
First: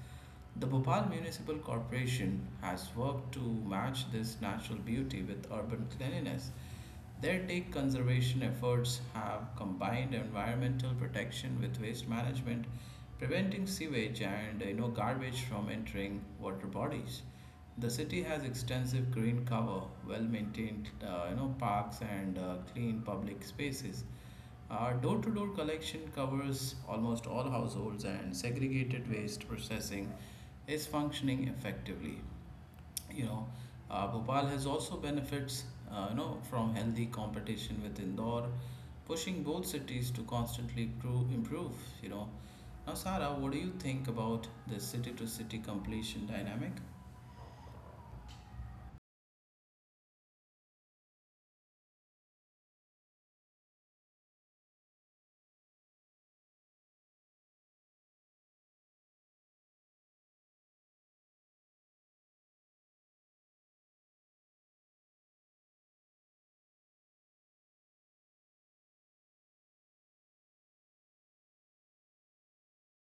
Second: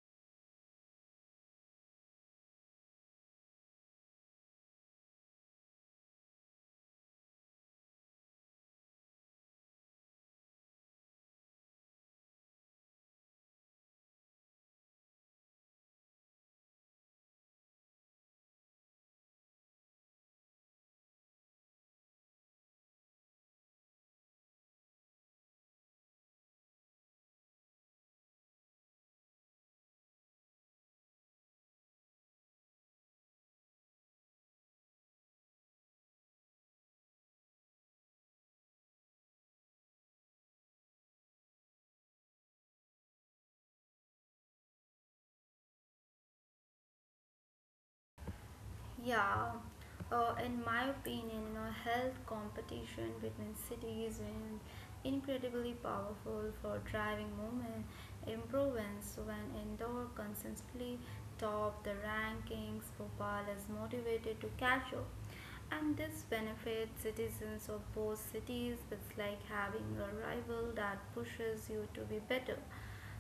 The Bhopal Municipal Corporation has worked to match this natural beauty with urban cleanliness. Their take conservation efforts have combined environmental protection with waste management, preventing sewage and, you know, garbage from entering water bodies. The city has extensive green cover, well maintained, you know, parks and clean public spaces. Our door to door collection covers almost all households, and segregated waste processing is functioning effectively. You know, Bhopal has also benefits, you know, from healthy competition with Indore, pushing both cities to constantly improve. You know, now, Sara, what do you think about the city to city completion dynamic? Yeah, in my opinion, you know, health competition between cities is incredibly powerful for driving movement improvements. When Indore consistently top the rankings, Bhopal is motivated to catch up. And this benefits citizens of both cities. It's like having a rival that pushes you to be better.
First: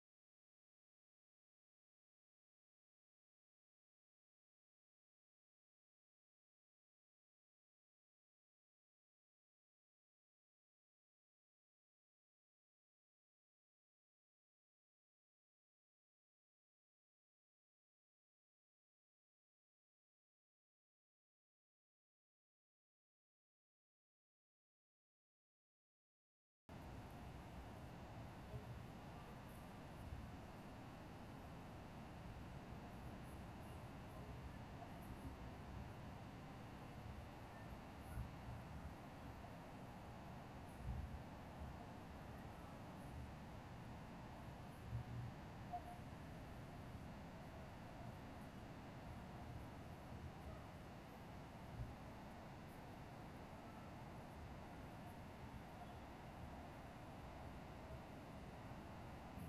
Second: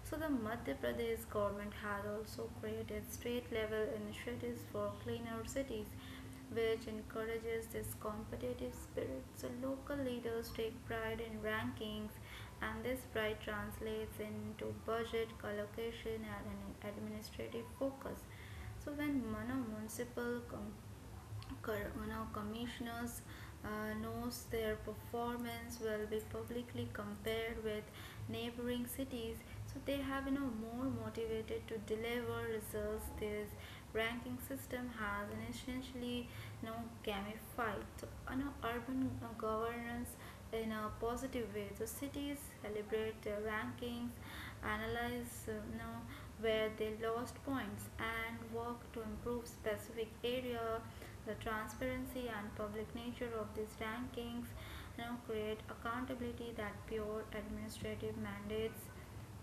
So the Madhya Pradesh government has also created state level initiatives for cleaner cities, which encourages this competitive spirit. So local leaders take pride in rankings, and this pride translates into budget allocation and an administrative focus. So when Mano municipal com- Cor- now commissioners knows their performance will be publicly compared with neighboring cities, so they have more motivated to deliver results. This ranking system has an essentially you know gamified, so, you know, urban governance in a positive way. So cities celebrate their rankings, analyze where they lost points, and work to improve specific area. The transparency and public nature of these rankings, create accountability that pure administrative mandates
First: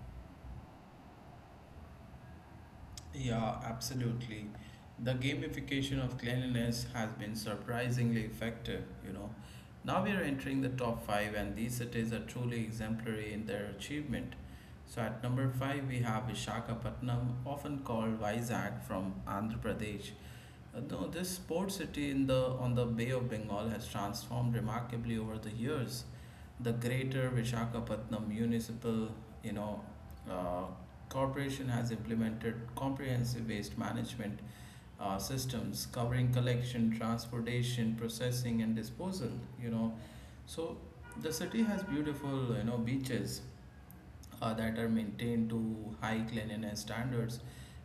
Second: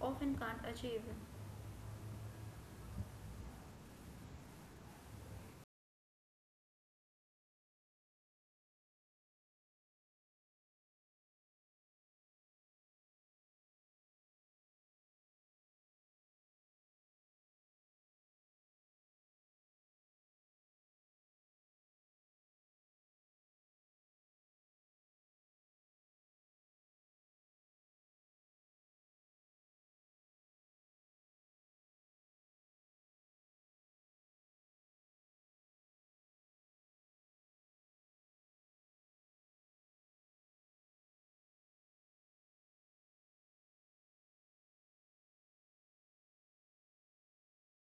often can't achieve. Yeah, absolutely. The gamification of cleanliness has been surprisingly effective, you know. Now we are entering the top five, and these cities are truly exemplary in their achievement. So at number five, we have Vishakhapatnam, often called Vizag, from Andhra Pradesh. No, this port city in the on the Bay of Bengal has transformed remarkably over the years. The Greater Visakhapatnam Municipal, you know, uh, corporation has implemented comprehensive waste management systems covering collection, transportation, processing, and disposal. You know, so the city has beautiful, you know, beaches that are maintained to high cleanliness standards,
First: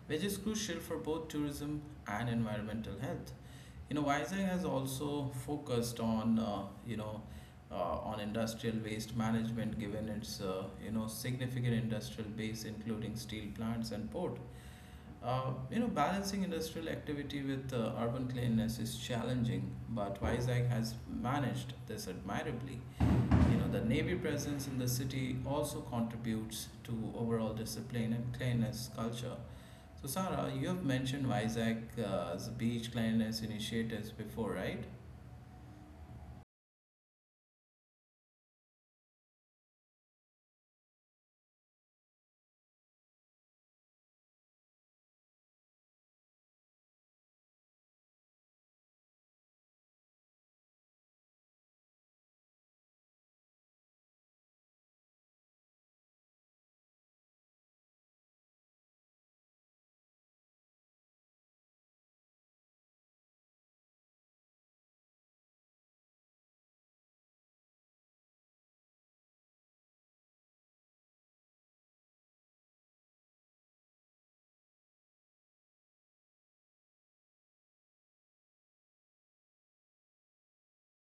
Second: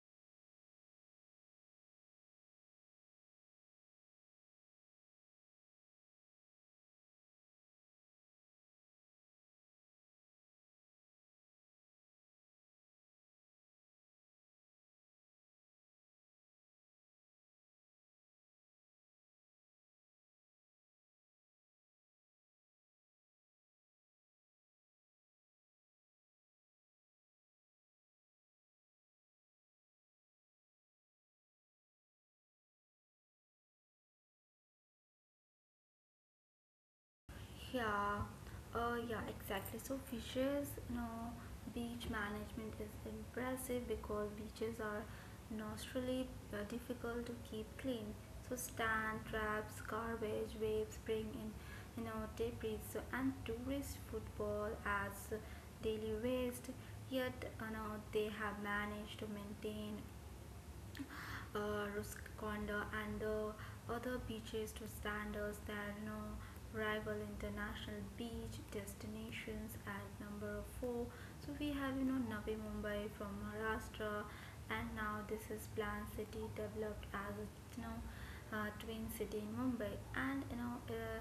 which is crucial for both tourism and environmental health. You know, Vizag has also focused on, on industrial waste management, given its, you know, significant industrial base, including steel plants and port. You know, balancing industrial activity with urban cleanliness is challenging, but Vizag has managed this admirably. You know, the Navy presence in the city also contributes to overall discipline and cleanliness culture. So, Sarah, you have mentioned Visakh's beach cleanliness initiatives before, right? Yeah, yeah, exactly. So fishes, you know, beach management is impressive because beaches are nostrally difficult to keep clean. So stand traps, garbage, waves bring in, you know, debris. So and tourist football as daily waste. Yet, you know, they have managed to maintain Ruskondha and the other beaches to standards that no rival international beach destinations at number four. So we have Navi Mumbai from Maharashtra, and now this is planned city developed as a you know twin city in Mumbai, and you know.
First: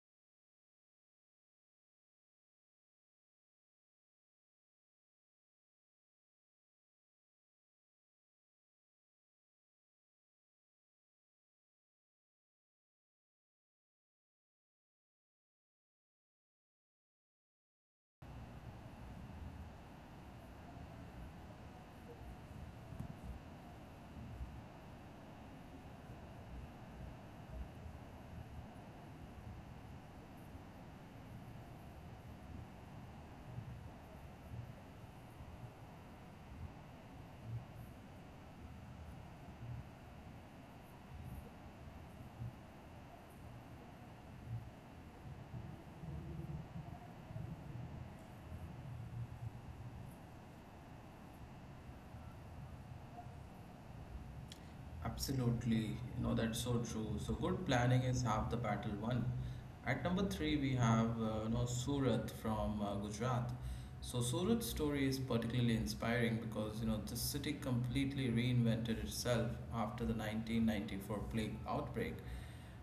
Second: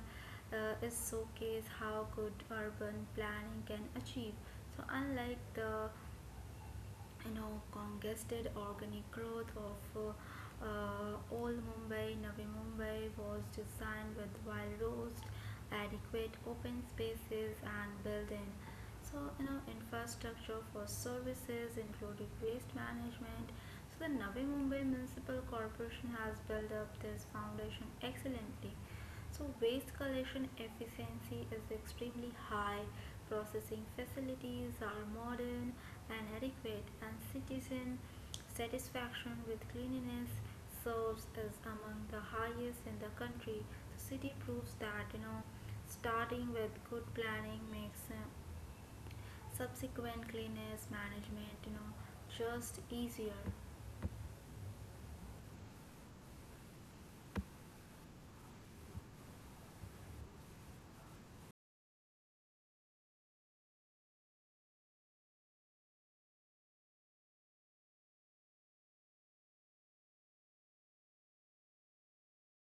Is showcase how good urban planning can achieve. So unlike the congested organic growth of old Mumbai, Navi Mumbai was designed with wild roads, adequate open spaces, and building, so infrastructure for services, including waste management. So the Navi Mumbai Municipal Corporation has built up this foundation excellently. So waste collection efficiency is extremely high, processing facilities are modern and adequate, and citizen satisfaction with cleanliness serves as among the highest in the country. The city proves that starting with good planning makes subsequent cleanliness management just easier. Absolutely. You know, that's so true. So, good planning is half the battle won. At number three, we have, you know, Surat from Gujarat. So Surat's story is particularly inspiring because, you know, the city completely reinvented itself after the 1994 plague outbreak.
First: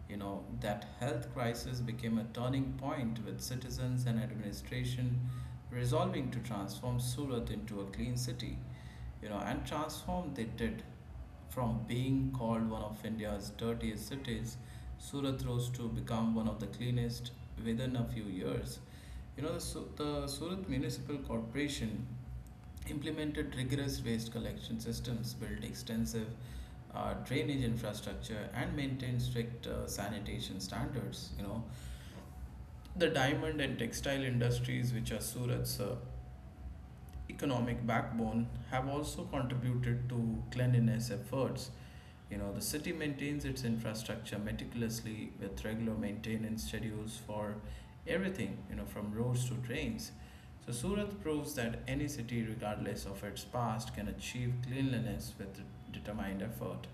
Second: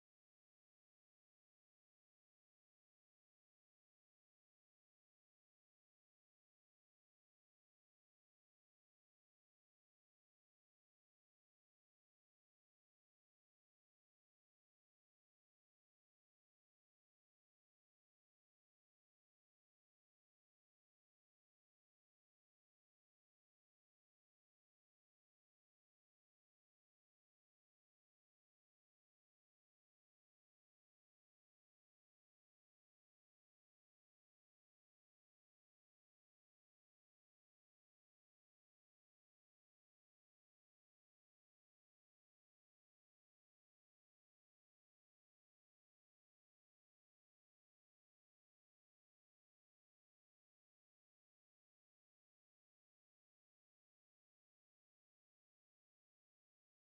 You know, that health crisis became a turning point with citizens and administration resolving to transform Surat into a clean city. You know, and transform they did. From being called one of India's dirtiest cities, Surat rose to become one of the cleanest within a few years. You know, the Surat Municipal Corporation implemented rigorous waste collection systems, built extensive drainage infrastructure, and maintained strict sanitation standards. You know, the diamond and textile industries, which are Surat's economic backbone, have also contributed to cleanliness efforts. You know, the city maintains its infrastructure meticulously with regular maintenance schedules for everything, you know, from roads to trains. So Surat proves that any city, regardless of its past, can achieve cleanliness with determined effort.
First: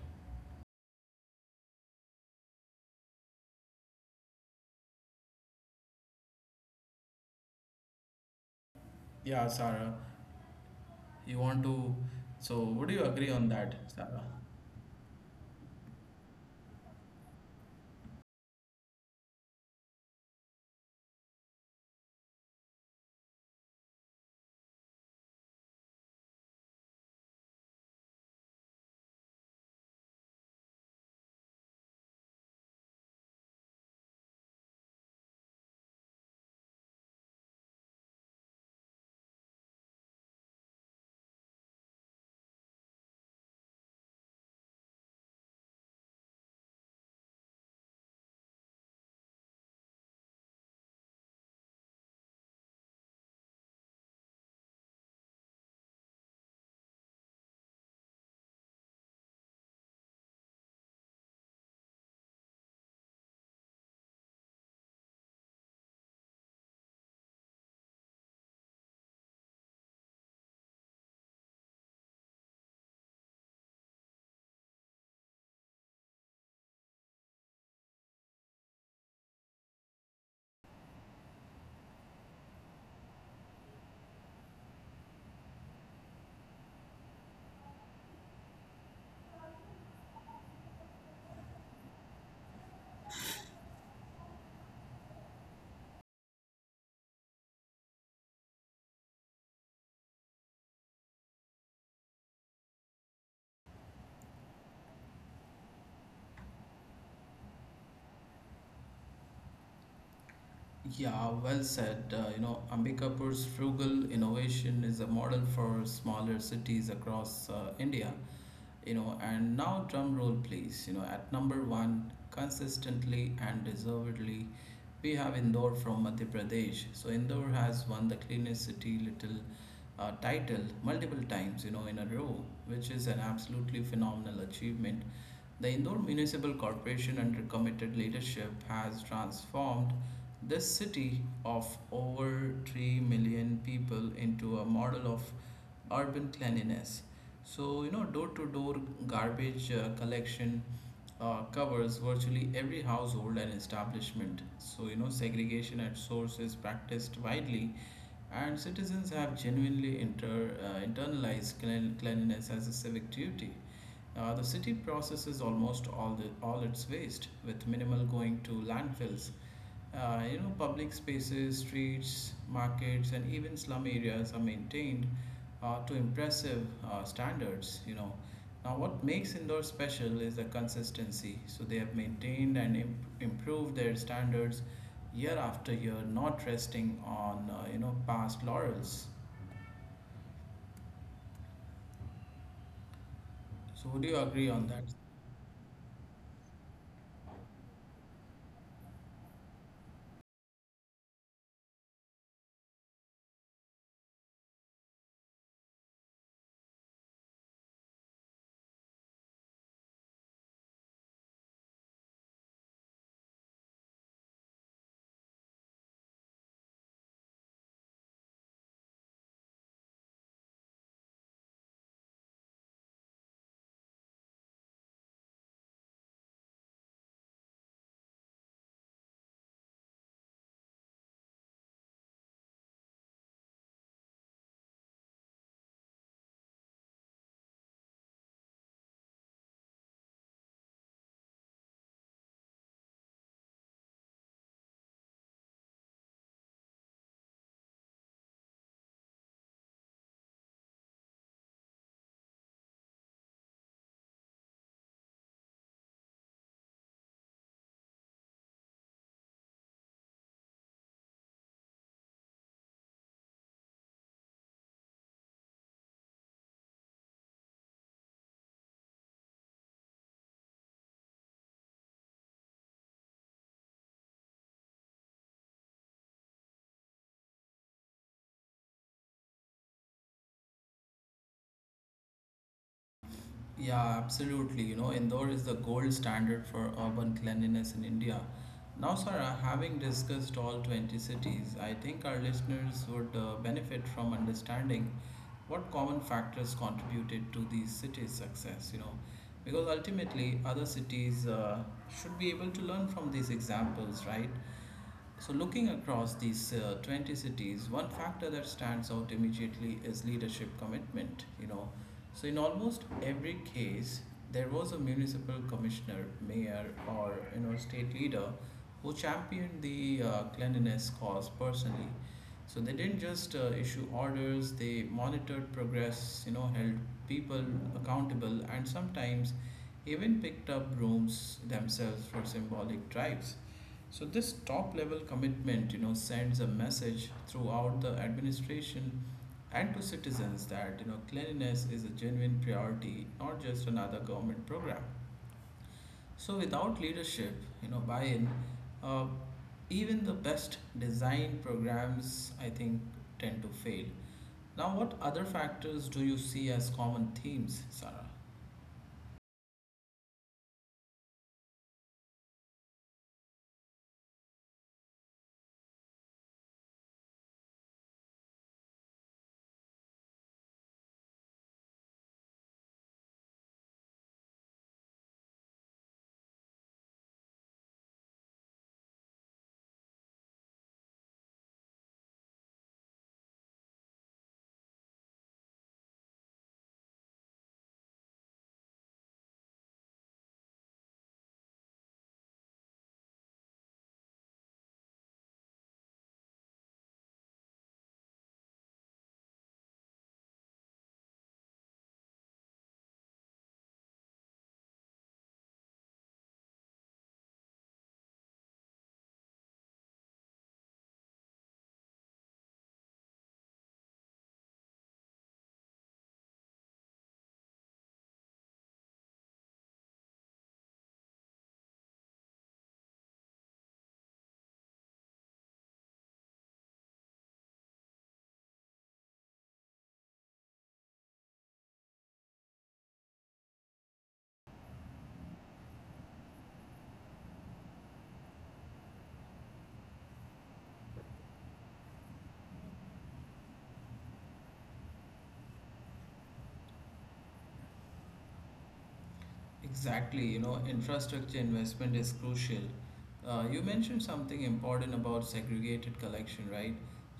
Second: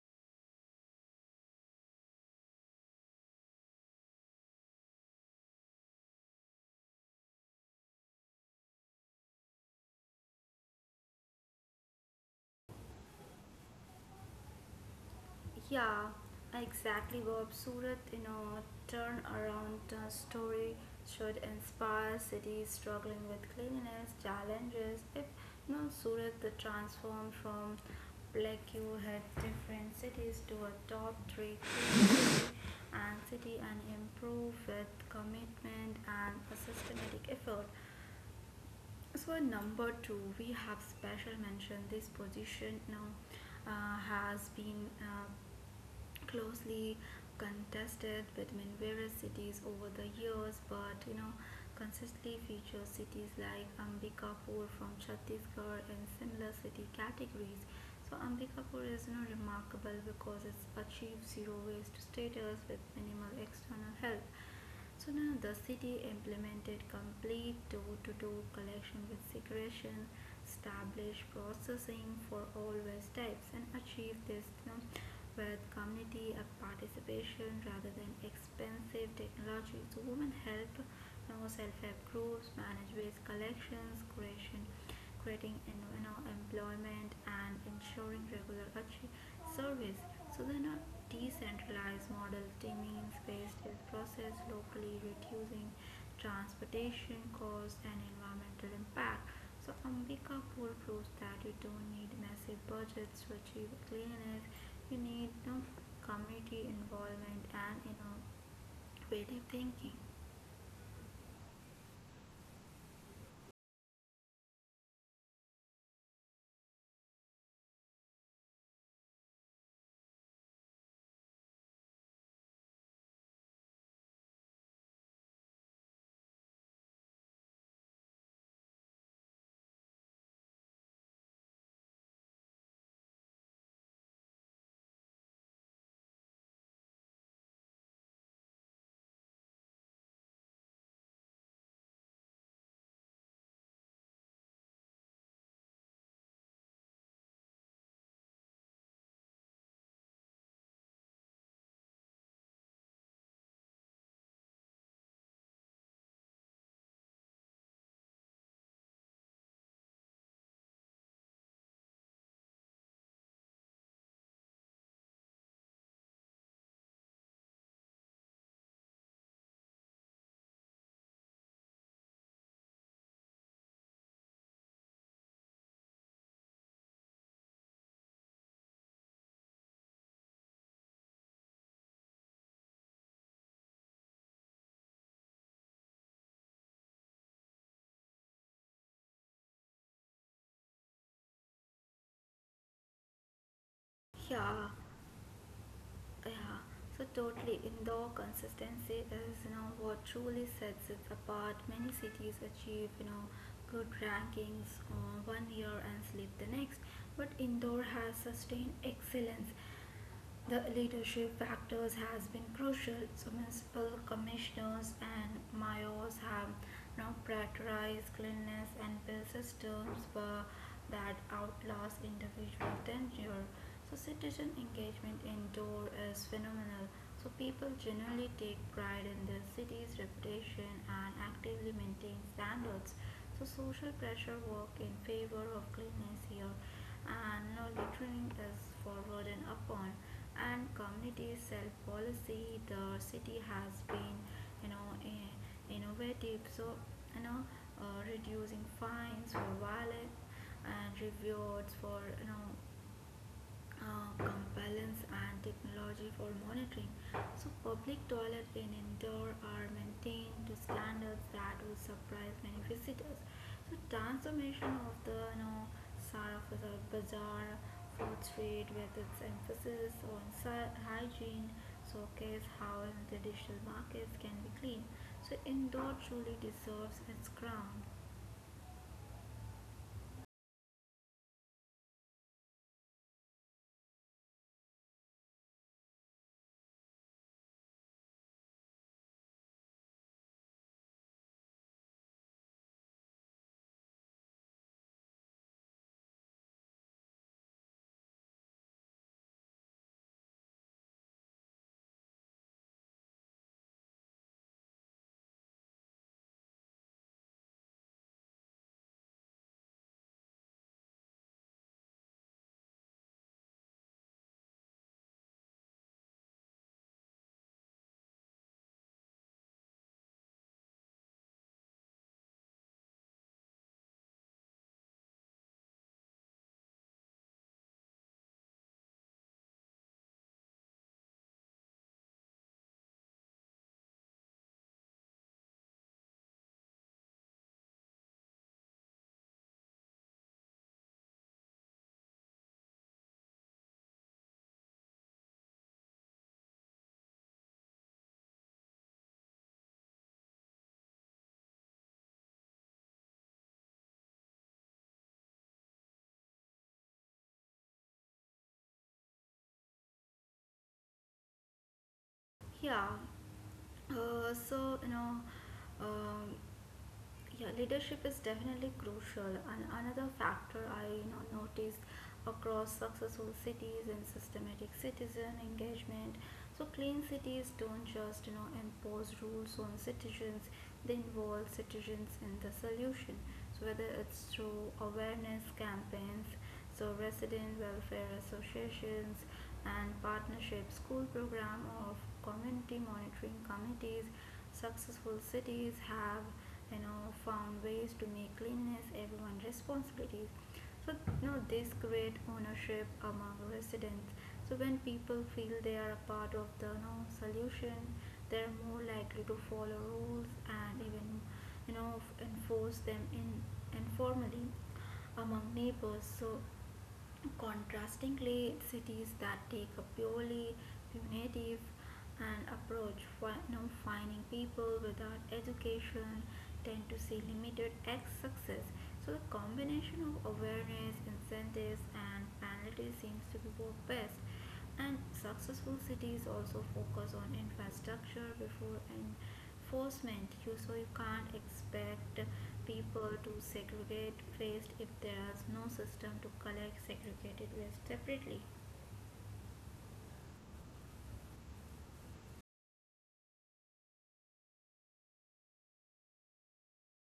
Yeah, Sarah, you want to. So, would you agree on that, Sarah? Yeah, exactly, Bob. Surat, you know, turnaround story should inspire cities struggling with cleanliness challenges. If you know, Surat the transform from like you had different cities to a top three clean city and city and improve with commitment and a systematic effort. So number two, we have special mention. This position now has been closely contested between various cities over the years, but you know consistently features cities like Ambikapur from Chhattisgarh and similar city categories. So Ambikapur is remarkable because it's achieved zero waste status with minimal external help. So now the city implemented complete door to door collection with segregation, established processing for all waste types, and achieved this, you know, with community of participation rather than expensive technology. So women help, you know, self help groups manage waste collections, creation creating employment and ensuring regular service. So then a decentralized model demands-based is processed locally, reducing transportation costs and environmental impact. So Ambika Pool proves that you don't need massive budgets to achieve cleanliness. You need community involvement and innovative thinking. Yeah, well said. You know, Ambikapur's frugal innovation is a model for smaller cities across India. You know, and now drum roll please. You know, at number one, consistently and deservedly, we have Indore from Madhya Pradesh. So Indore has won the cleanest city little title multiple times, you know, in a row, which is an absolutely phenomenal achievement. The Indore Municipal Corporation, under committed leadership, has transformed this city of over 3 million people into a model of urban cleanliness. So, you know, door to door garbage collection covers virtually every household and establishment. So, you know, segregation at source is practiced widely, and citizens have genuinely internalized cleanliness as a civic duty. The city processes almost all its waste, with minimal going to landfills. You know, public spaces, streets, markets, and even slum areas are maintained to impressive standards. You know, now what makes Indore special is the consistency. So they have maintained and improved their standards year after year, not resting on, you know, past laurels. So would you agree Yeah. on that? Yeah, so totally. Indoor consistency is, you know, what truly sets it apart. Many cities achieve, you know, good rankings on one year and sleep the next, but indoor has sustained excellence. The leadership factors has been crucial. So municipal commissioners and mayors have now prioritized cleanliness and built systems for that outlast individual tenure. So citizen engagement indoor is phenomenal. So people generally take pride in their city's reputation and actively maintain standards. So social pressure work in favor of cleanliness here, and no littering is forward and upon, and community self policy. The city has been, you know innovative, so you know reducing fines for violence and rewards for compliance and technology for monitoring. So public toilet in Indore are maintained to standards that will surprise many visitors. So transformation of the Sarafazar Bazaar food street with its emphasis on hygiene showcase how traditional markets can be clean. So Indore truly deserves its crown. Yeah, absolutely. You know, Indore is the gold standard for urban cleanliness in India. Now, Sarah, having discussed all 20 cities, I think our listeners would benefit from understanding what common factors contributed to these cities' success, you know, because ultimately other cities should be able to learn from these examples, right? So, looking across these 20 cities, one factor that stands out immediately is leadership commitment. You know, so in almost every case, there was a municipal commissioner, mayor, or, you know, state leader who championed the cleanliness cause personally. So they didn't just issue orders; they monitored progress. You know, held people accountable, and sometimes even picked up brooms themselves for symbolic drives. So this top level commitment, you know, sends a message throughout the administration and to citizens that, you know, cleanliness is a genuine priority, not just another government program. So without leadership, you know, buy-in, uh, even the best design programs, I think, tend to fail. Now, what other factors do you see as common themes, Sarah? Yeah. Uh, so you know, um, yeah, leadership is definitely crucial. And another factor I notice across successful cities and systematic citizen engagement. So clean cities don't just impose rules on citizens; they involve citizens in the solution. So whether it's through awareness campaigns, so resident welfare associations and partnership school program of community monitoring committees, successful cities have found ways to make cleanliness everyone responsibilities, so this create ownership among residents. So when people feel they are a part of the, you know, solution, they're more likely to follow rules and even you know enforce them in informally among neighbors. So contrastingly, cities that take a purely punitive and approach for no know, finding people without education tend to see limited X success. So the combination of awareness, incentives and penalties seems to be work best. And successful cities also focus on infrastructure before enforcement. You so you can't expect people to segregate waste if there is no system to collect segregated waste separately. Exactly, you know, infrastructure investment is crucial. You mentioned something important about segregated collection, right?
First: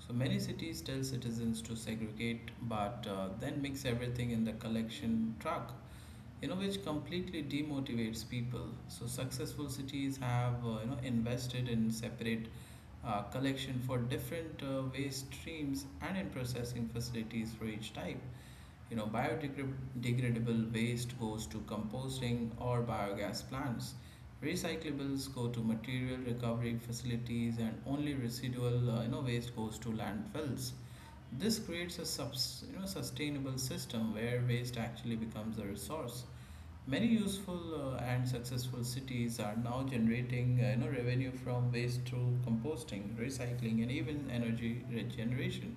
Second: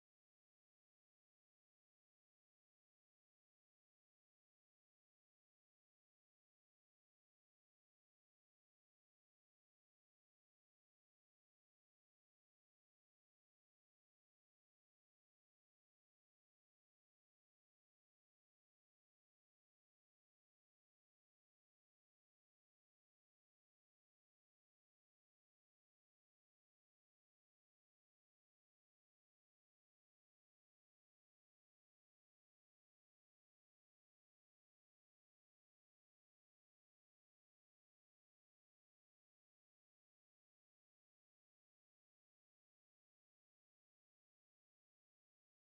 So many cities tell citizens to segregate, but then mix everything in the collection truck, you know, which completely demotivates people. So successful cities have, you know, invested in separate collection for different waste streams and in processing facilities for each type. You know, biodegradable waste goes to composting or biogas plants. Recyclables go to material recovery facilities, and only residual you know waste goes to landfills. This creates a you know sustainable system where waste actually becomes a resource. Many useful and successful cities are now generating you know revenue from waste through composting, recycling, and even energy regeneration.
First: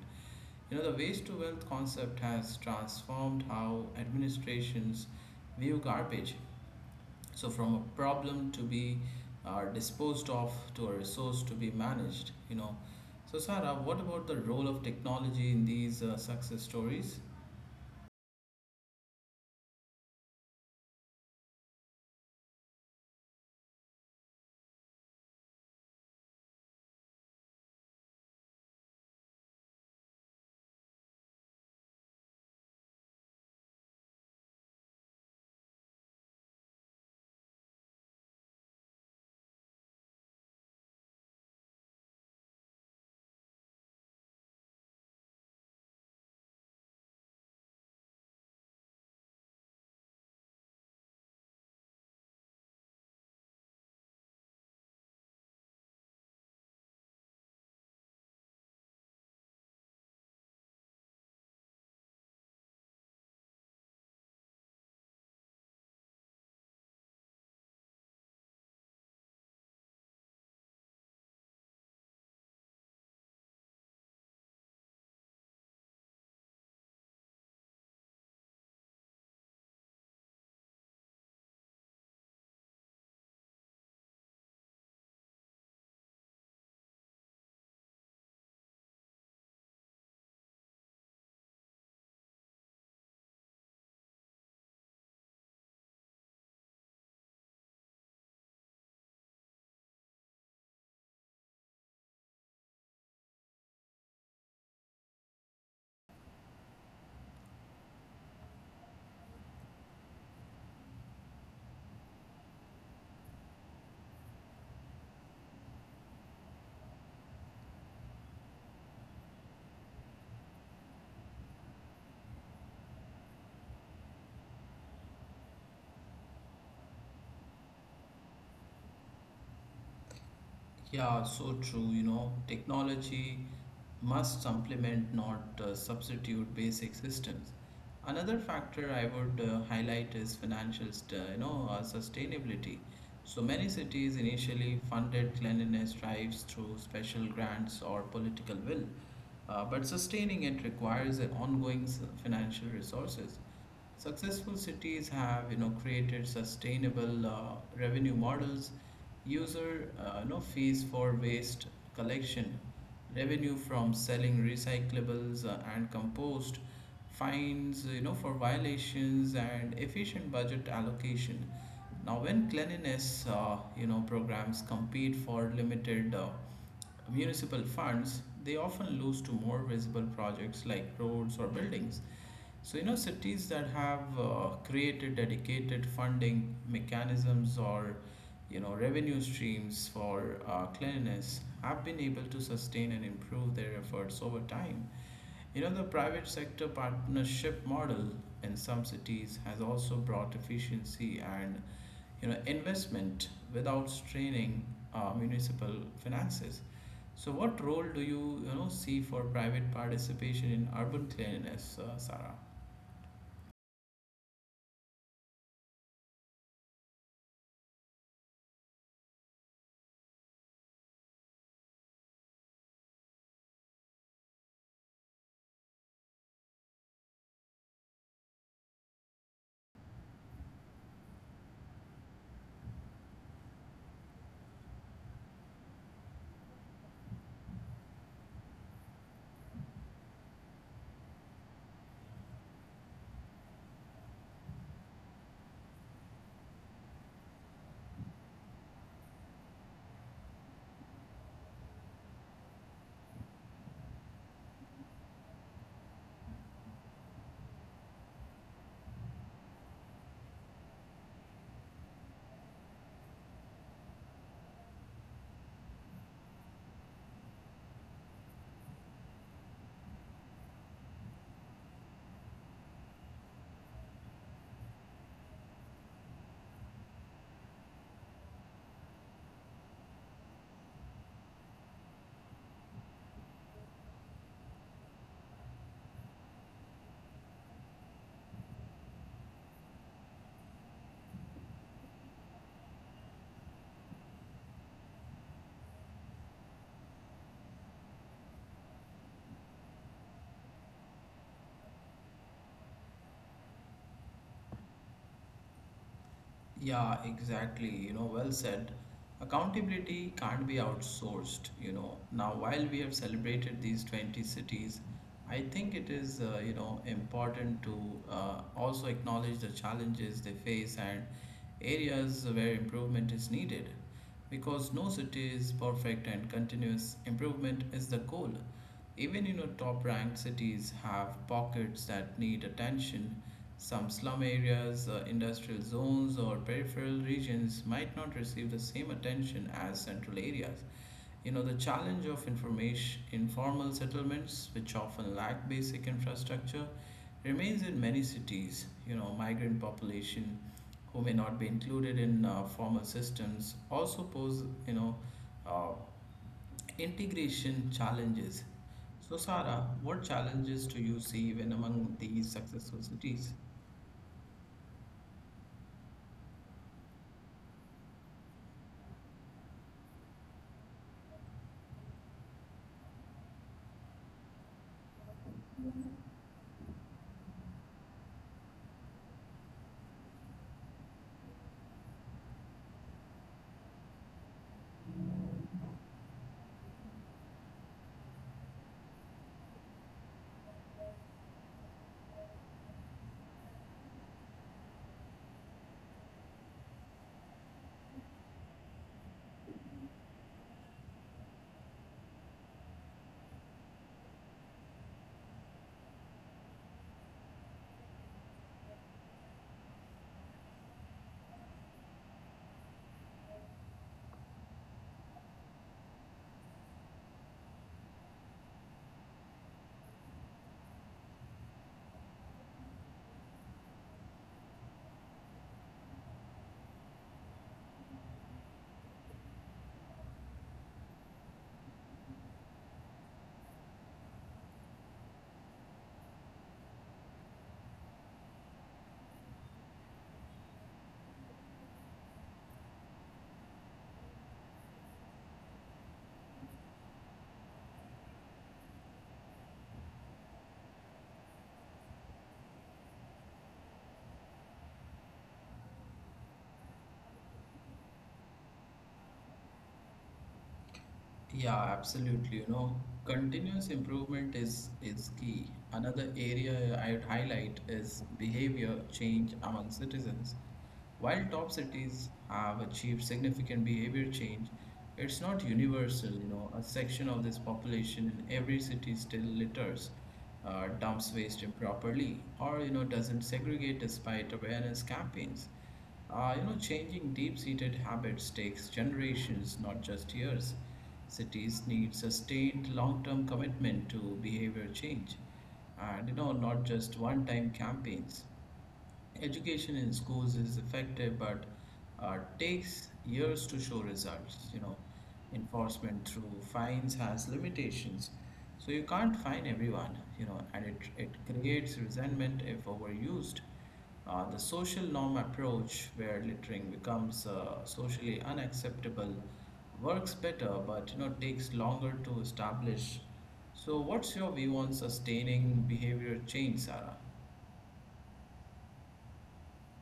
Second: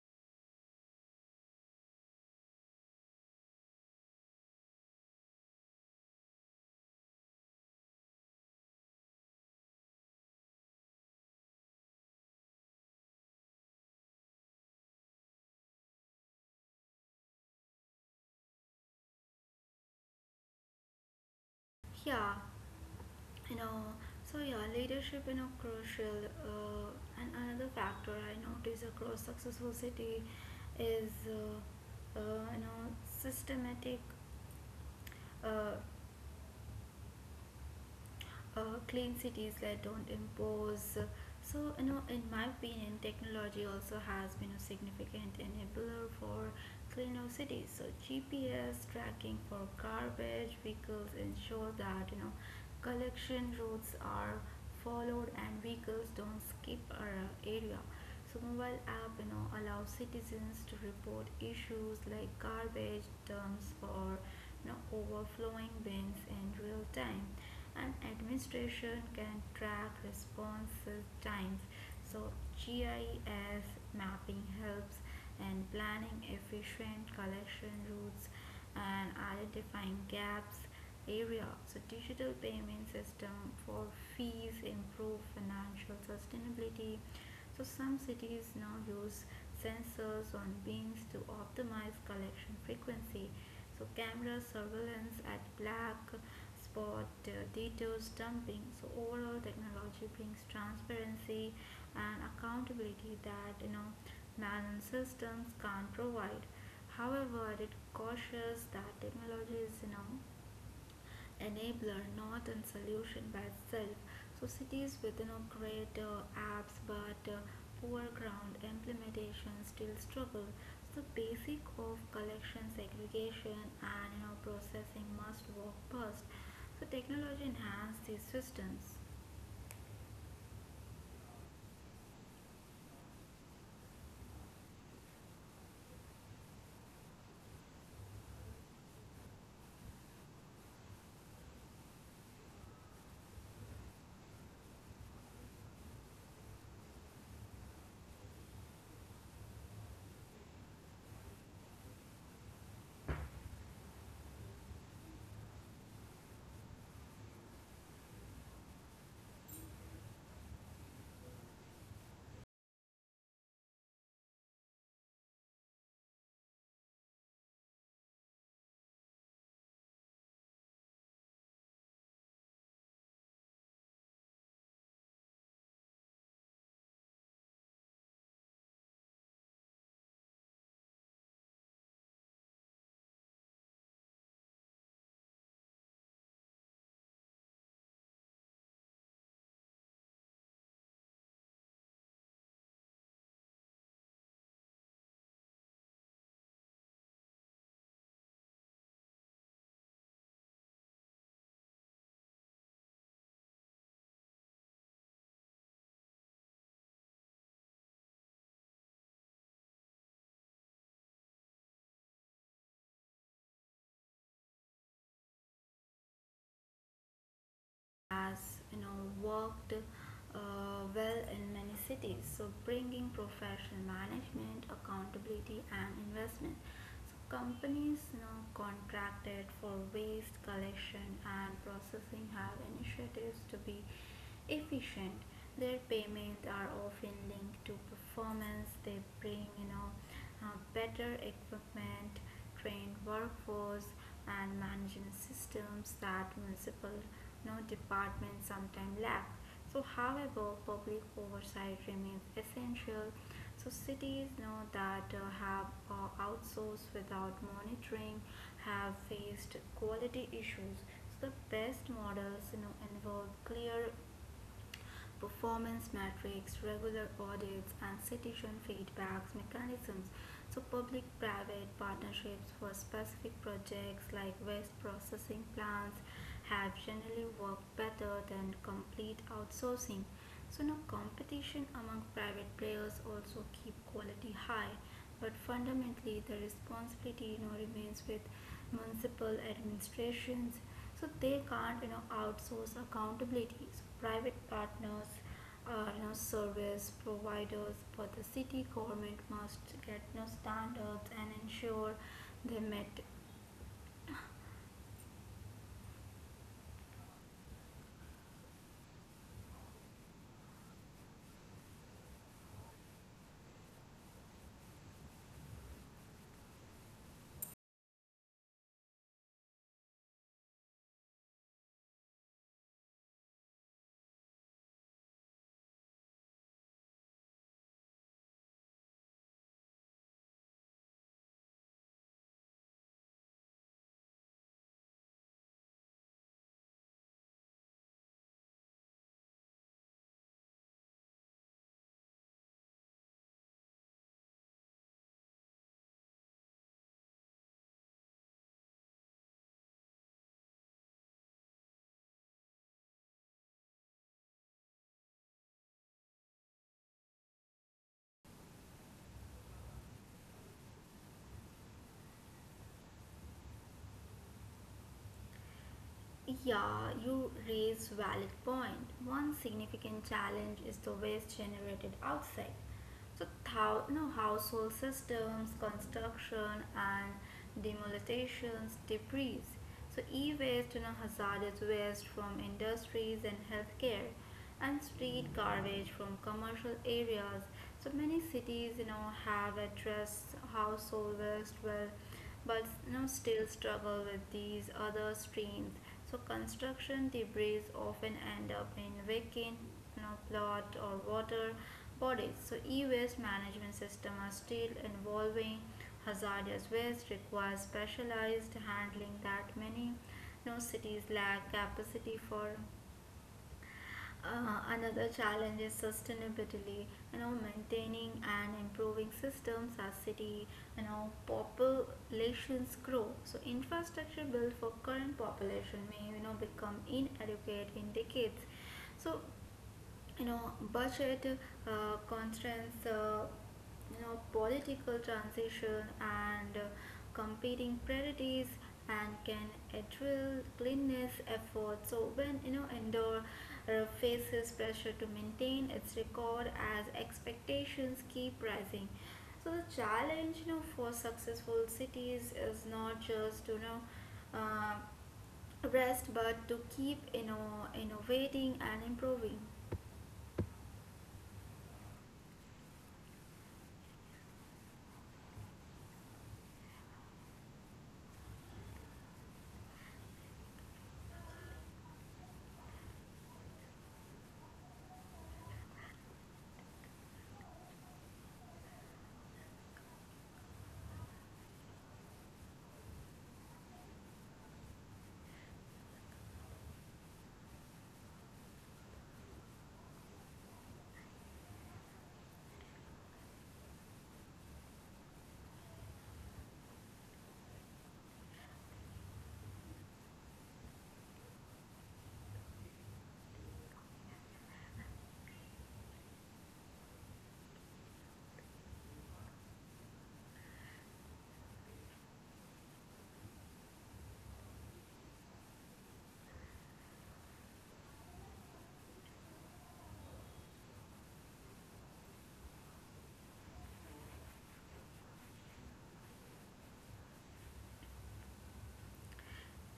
You know, the waste to wealth concept has transformed how administrations view garbage. So, from a problem to be disposed of to a resource to be managed, you know. So, Sarah, what about the role of technology in these success stories? Yeah, you know. So yeah, leadership crucial. And another factor I notice across successful city is you know systematic uh, clean cities that don't impose. So, you know, in my opinion, technology also has been a significant enabler for cleaner cities. So, GPS tracking for garbage vehicles ensure that, you know, collection routes are followed and vehicles don't skip our area. So, mobile app, you know, allows citizens to report issues like garbage dumps or, you know, overflowing bins in real time, and administration can track response times. So GIS mapping helps in planning efficient collection routes and identifying gaps area. So digital payment system for fees improve financial sustainability. So some cities now use sensors on bins to optimize collection frequency. So camera surveillance at black spot details dumping. So overall technology brings transparency and accountability that manual systems can't provide. However, it cautions that technology is, enabler, not in solution by itself. So cities within a great apps but foreground implementations still struggle. So the basic of collection, segregation, and processing must work first. So technology enhances these systems. Yeah, so true. You know, technology must supplement, not substitute, basic systems. Another factor I would highlight is you know, sustainability. So many cities initially funded cleanliness drives through special grants or political will, but sustaining it requires financial resources. Successful cities have, you know, created sustainable revenue models, user no fees for waste collection, revenue from selling recyclables and compost, fines, you know, for violations and efficient budget allocation. Now, when cleanliness, you know, programs compete for limited municipal funds, they often lose to more visible projects like roads or buildings. So, you know, cities that have created dedicated funding mechanisms or, you know, revenue streams for cleanliness have been able to sustain and improve their efforts over time. You know, the private sector partnership model in some cities has also brought efficiency and, you know, investment without straining municipal finances. So, what role do you, you know, see for private participation in urban cleanliness, Sarah? Has worked well in many cities, so bringing professional management accountability and investment. So companies, you know, contracted for waste collection and processing have initiatives to be efficient. Their payments are often linked to performance. They bring, better equipment, trained workforce, and management systems that municipal, you know, departments sometimes lack. So, however, public oversight remains essential. So, cities know that have outsourced without monitoring have faced quality issues. So, the best models, you know, involve clear performance metrics, regular audits, and citizen feedback mechanisms. So, public private partnerships for specific projects like waste processing plants have generally worked better than complete outsourcing. So, now competition among private players also keep quality high, but fundamentally the responsibility, you know, remains with municipal administrations. So, they can't outsource accountability. So, private partners, service providers, but the city government must get, you know, standards and ensure they met. Yeah, exactly. You know, well said. Accountability can't be outsourced, you know. Now, while we have celebrated these 20 cities, I think it is, you know, important to also acknowledge the challenges they face and areas where improvement is needed. Because no city is perfect and continuous improvement is the goal. Even, you know, top ranked cities have pockets that need attention some slum areas, industrial zones, or peripheral regions might not receive the same attention as central areas. You know, the challenge of information, informal settlements, which often lack basic infrastructure, remains in many cities. You know, migrant population who may not be included in formal systems also pose, you know, uh, integration challenges. So, Sarah, what challenges do you see even among these successful cities? Yeah, you raise valid point. One significant challenge is the waste generated outside. So, thou, no household systems, construction, and demolitions, debris. So, e-waste, you know, hazardous waste from industries and healthcare, and street garbage from commercial areas. So, many cities, you know, have addressed household waste well but, you know, still struggle with these other streams. So construction debris often end up in vacant, you know, plot or water bodies. So e-waste management systems are still involving hazardous waste requires specialized handling that many, you know, cities lack capacity for. Another challenge is sustainability, you know, maintaining and improving systems as city, you know, populations grow. So infrastructure built for current population may, you know, become inadequate in decades. So, you know budget constraints, political transition, and competing priorities and can address cleanliness efforts. So when indoor faces pressure to maintain its record as expectations keep rising. So the challenge, for successful cities is not just uh, rest but to keep innovating and improving. Yeah, absolutely. You know, continuous improvement is key. Another area I'd highlight is behavior change among citizens. While top cities have achieved significant behavior change, it's not universal, you know. A section of this population in every city still litters, dumps waste improperly, or, you know, doesn't segregate despite awareness campaigns. You know, changing deep-seated habits takes generations, not just years. Cities need sustained long-term commitment to behavior change, and you know, not just one-time campaigns. Education in schools is effective but takes years to show results, you know. Enforcement through fines has limitations, so you can't fine everyone, you know, and it creates resentment if overused. The social norm approach where littering becomes socially unacceptable works better, but you know takes longer to establish. So what's your view on sustaining behavior change, Sarah?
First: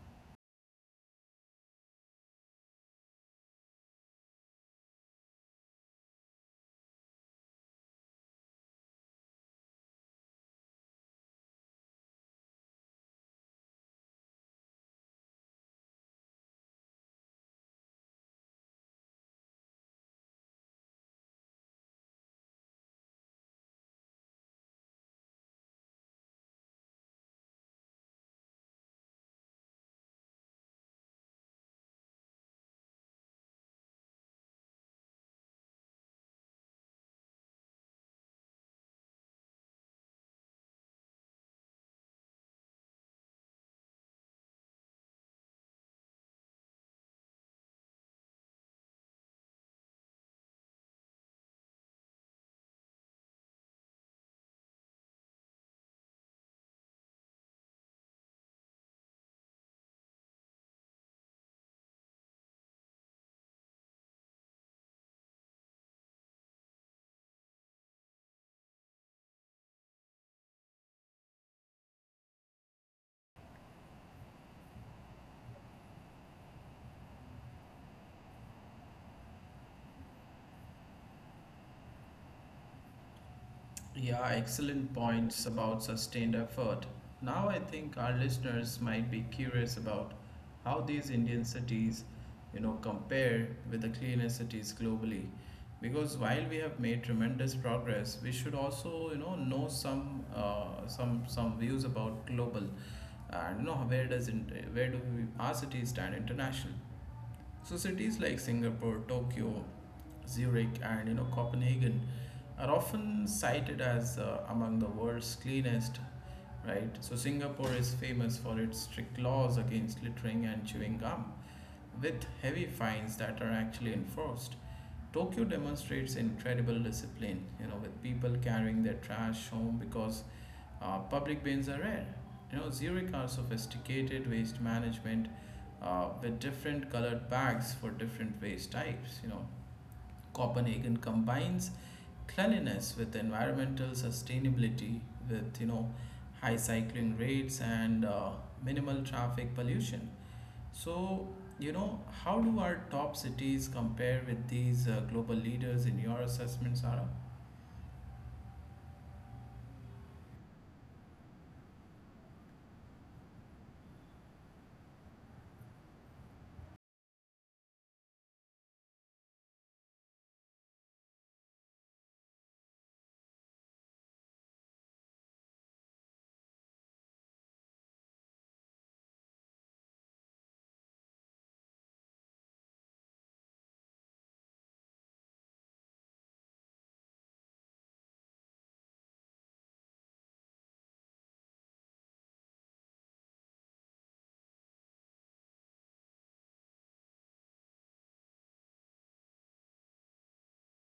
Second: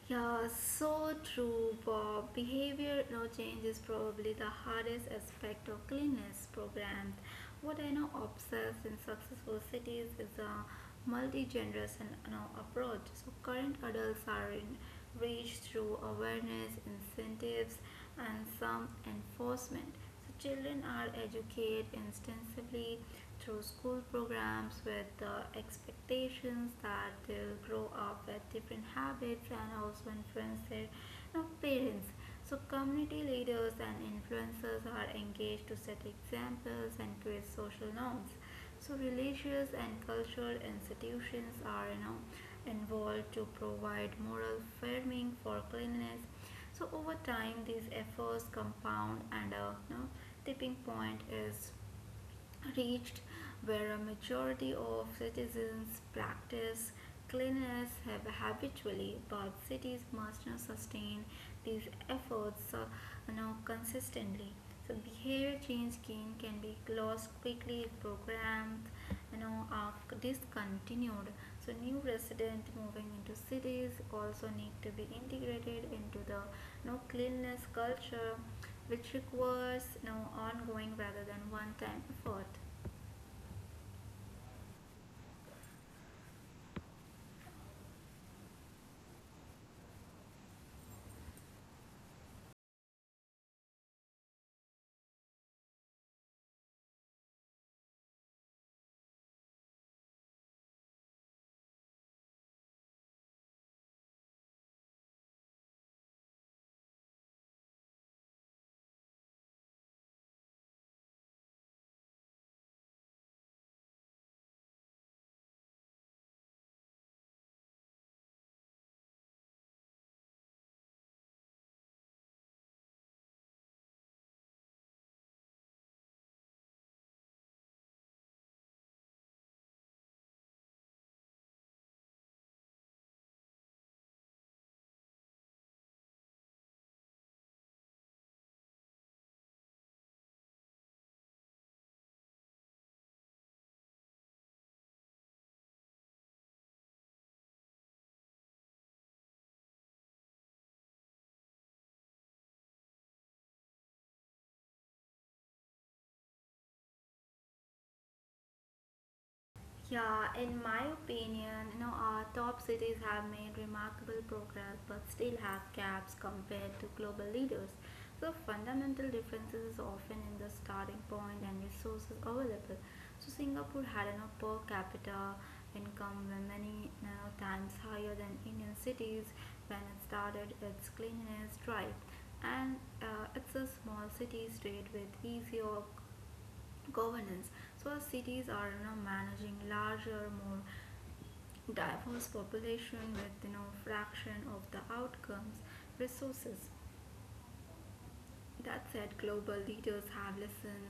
Yeah, so true, Bob. Behavior now change is probably the hardest aspect of cleanliness programs. What I now observe in successful cities is a multi-generation now approach. So current adults are in reached through awareness, incentives, and some enforcement. So children are educated extensively through school programs with the expectations that they'll grow up with different habits and also influence their, you know, parents. So community leaders and influencers are engaged to set examples and create social norms. So religious and cultural institutions are involved to provide moral framing for cleanliness. So over time, these efforts compound, and a, you know, tipping point is reached where a majority of citizens practice cleanliness habitually, but cities must now sustain these efforts, now consistently. So behavior change gain can be lost quickly if programs are discontinued. So new residents moving into cities also need to be integrated into the, you know, cleanliness culture, which requires no ongoing rather than one time effort. Yeah, excellent points about sustained effort. Now I think our listeners might be curious about how these Indian cities, you know, compare with the cleaner cities globally. Because while we have made tremendous progress, we should also, you know some views about global, and you know where does where do we, our cities stand international. So cities like Singapore, Tokyo, Zurich, and you know Copenhagen are often cited as among the world's cleanest. Right. So Singapore is famous for its strict laws against littering and chewing gum, with heavy fines that are actually enforced. Tokyo demonstrates incredible discipline, you know, with people carrying their trash home because public bins are rare. You know, Zurich are sophisticated waste management with different colored bags for different waste types. You know, Copenhagen combines cleanliness with environmental sustainability, with you know, high cycling rates and minimal traffic pollution. So, you know, how do our top cities compare with these global leaders in your assessment, Sarah? Yeah, in my opinion, you know, our top cities have made remarkable progress but still have gaps compared to global leaders. So fundamental differences is often in the starting point and resources available. So Singapore had you per capita income were many, you know, times higher than Indian cities when it started its cleanliness drive. And it's a small city state with easier governance, so cities are, you know, managing larger more diverse population with, you know, fraction of the outcomes resources. That said, global leaders have listened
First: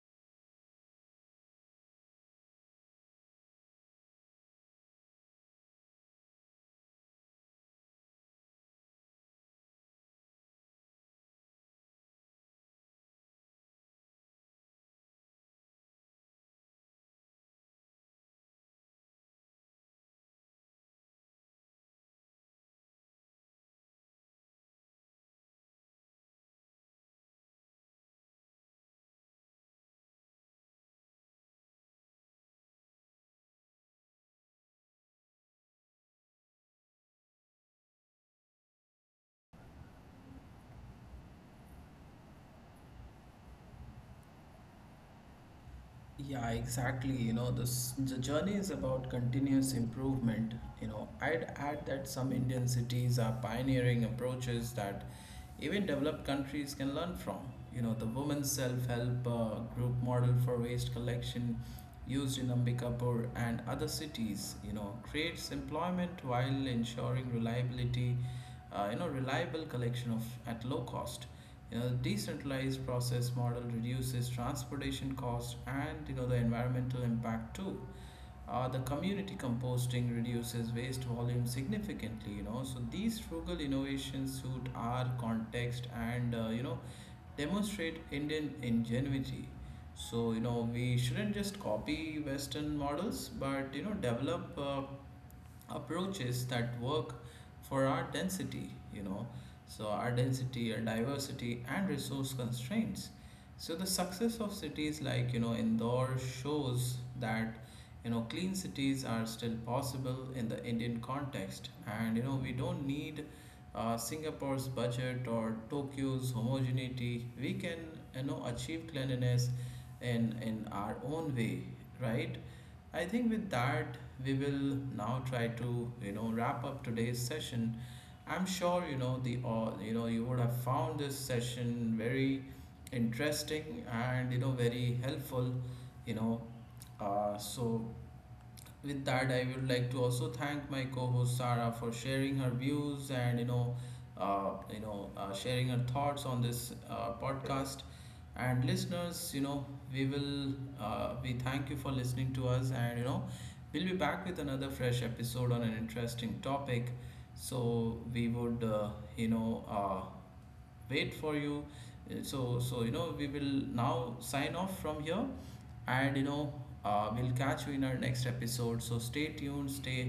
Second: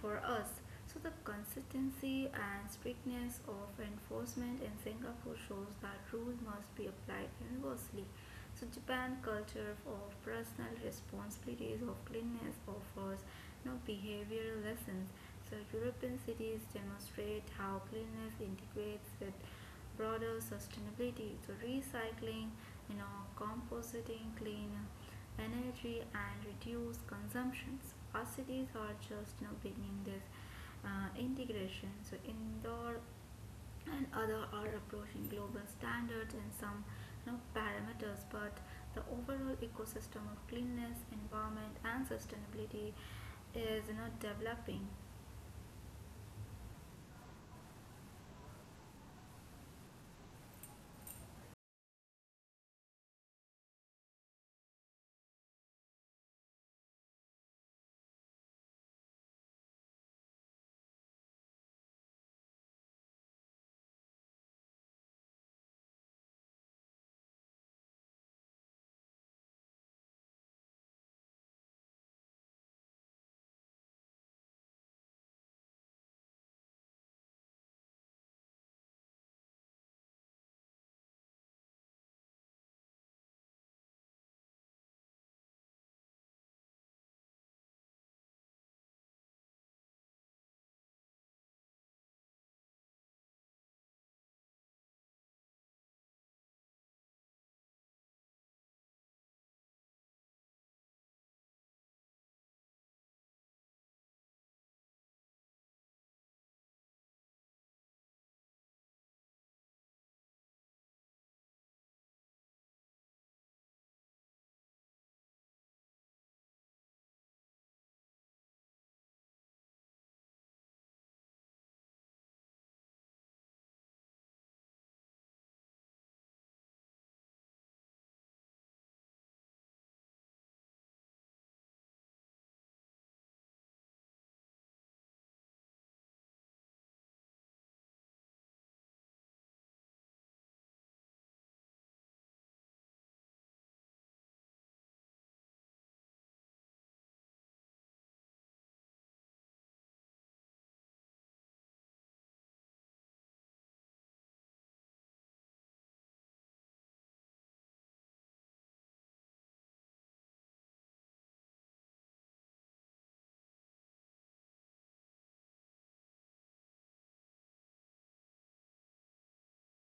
for us. So the consistency and strictness of enforcement in Singapore shows that rules must be applied universally. So Japan culture of personal responsibilities of cleanliness offers no behavioral lessons. So European cities demonstrate how cleanliness integrates with broader sustainability. So recycling, you know, compositing, clean energy and reduce consumptions. Our cities are just now beginning this integration. So indoor and other are approaching global standards in some, you know, parameters, but the overall ecosystem of cleanliness, environment, and sustainability is, developing. Yeah, exactly. You know, this the journey is about continuous improvement. You know, I'd add that some Indian cities are pioneering approaches that even developed countries can learn from. You know, the women's self-help group model for waste collection used in Ambikapur and other cities, you know, creates employment while ensuring reliability, you know, reliable collection of at low cost. You know, the decentralized process model reduces transportation costs and you know the environmental impact too. The community composting reduces waste volume significantly. You know, so these frugal innovations suit our context and you know demonstrate Indian ingenuity. So you know we shouldn't just copy Western models, but you know develop. Approaches that work for our density, you know, so our density, our diversity, and resource constraints. So the success of cities like, you know, Indore shows that, you know, clean cities are still possible in the Indian context. And, you know, we don't need Singapore's budget or Tokyo's homogeneity. We can, you know, achieve cleanliness in our own way, right? I think with that, we will now try to, you know, wrap up today's session. I'm sure, you know, you know, you would have found this session very interesting and, you know, very helpful, you know. So with that I would like to also thank my co-host Sarah for sharing her views and you know sharing her thoughts on this podcast. And listeners, you know, we will we thank you for listening to us, and you know we'll be back with another fresh episode on an interesting topic. So we would you know wait for you. Uh, so so you know we will now sign off from here, and you know we'll catch you in our next episode. So stay tuned, stay,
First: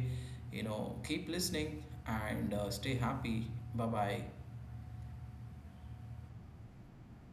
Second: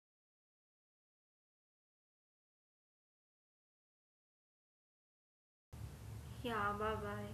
you know, keep listening, and stay happy. Bye bye. Yeah, bye bye.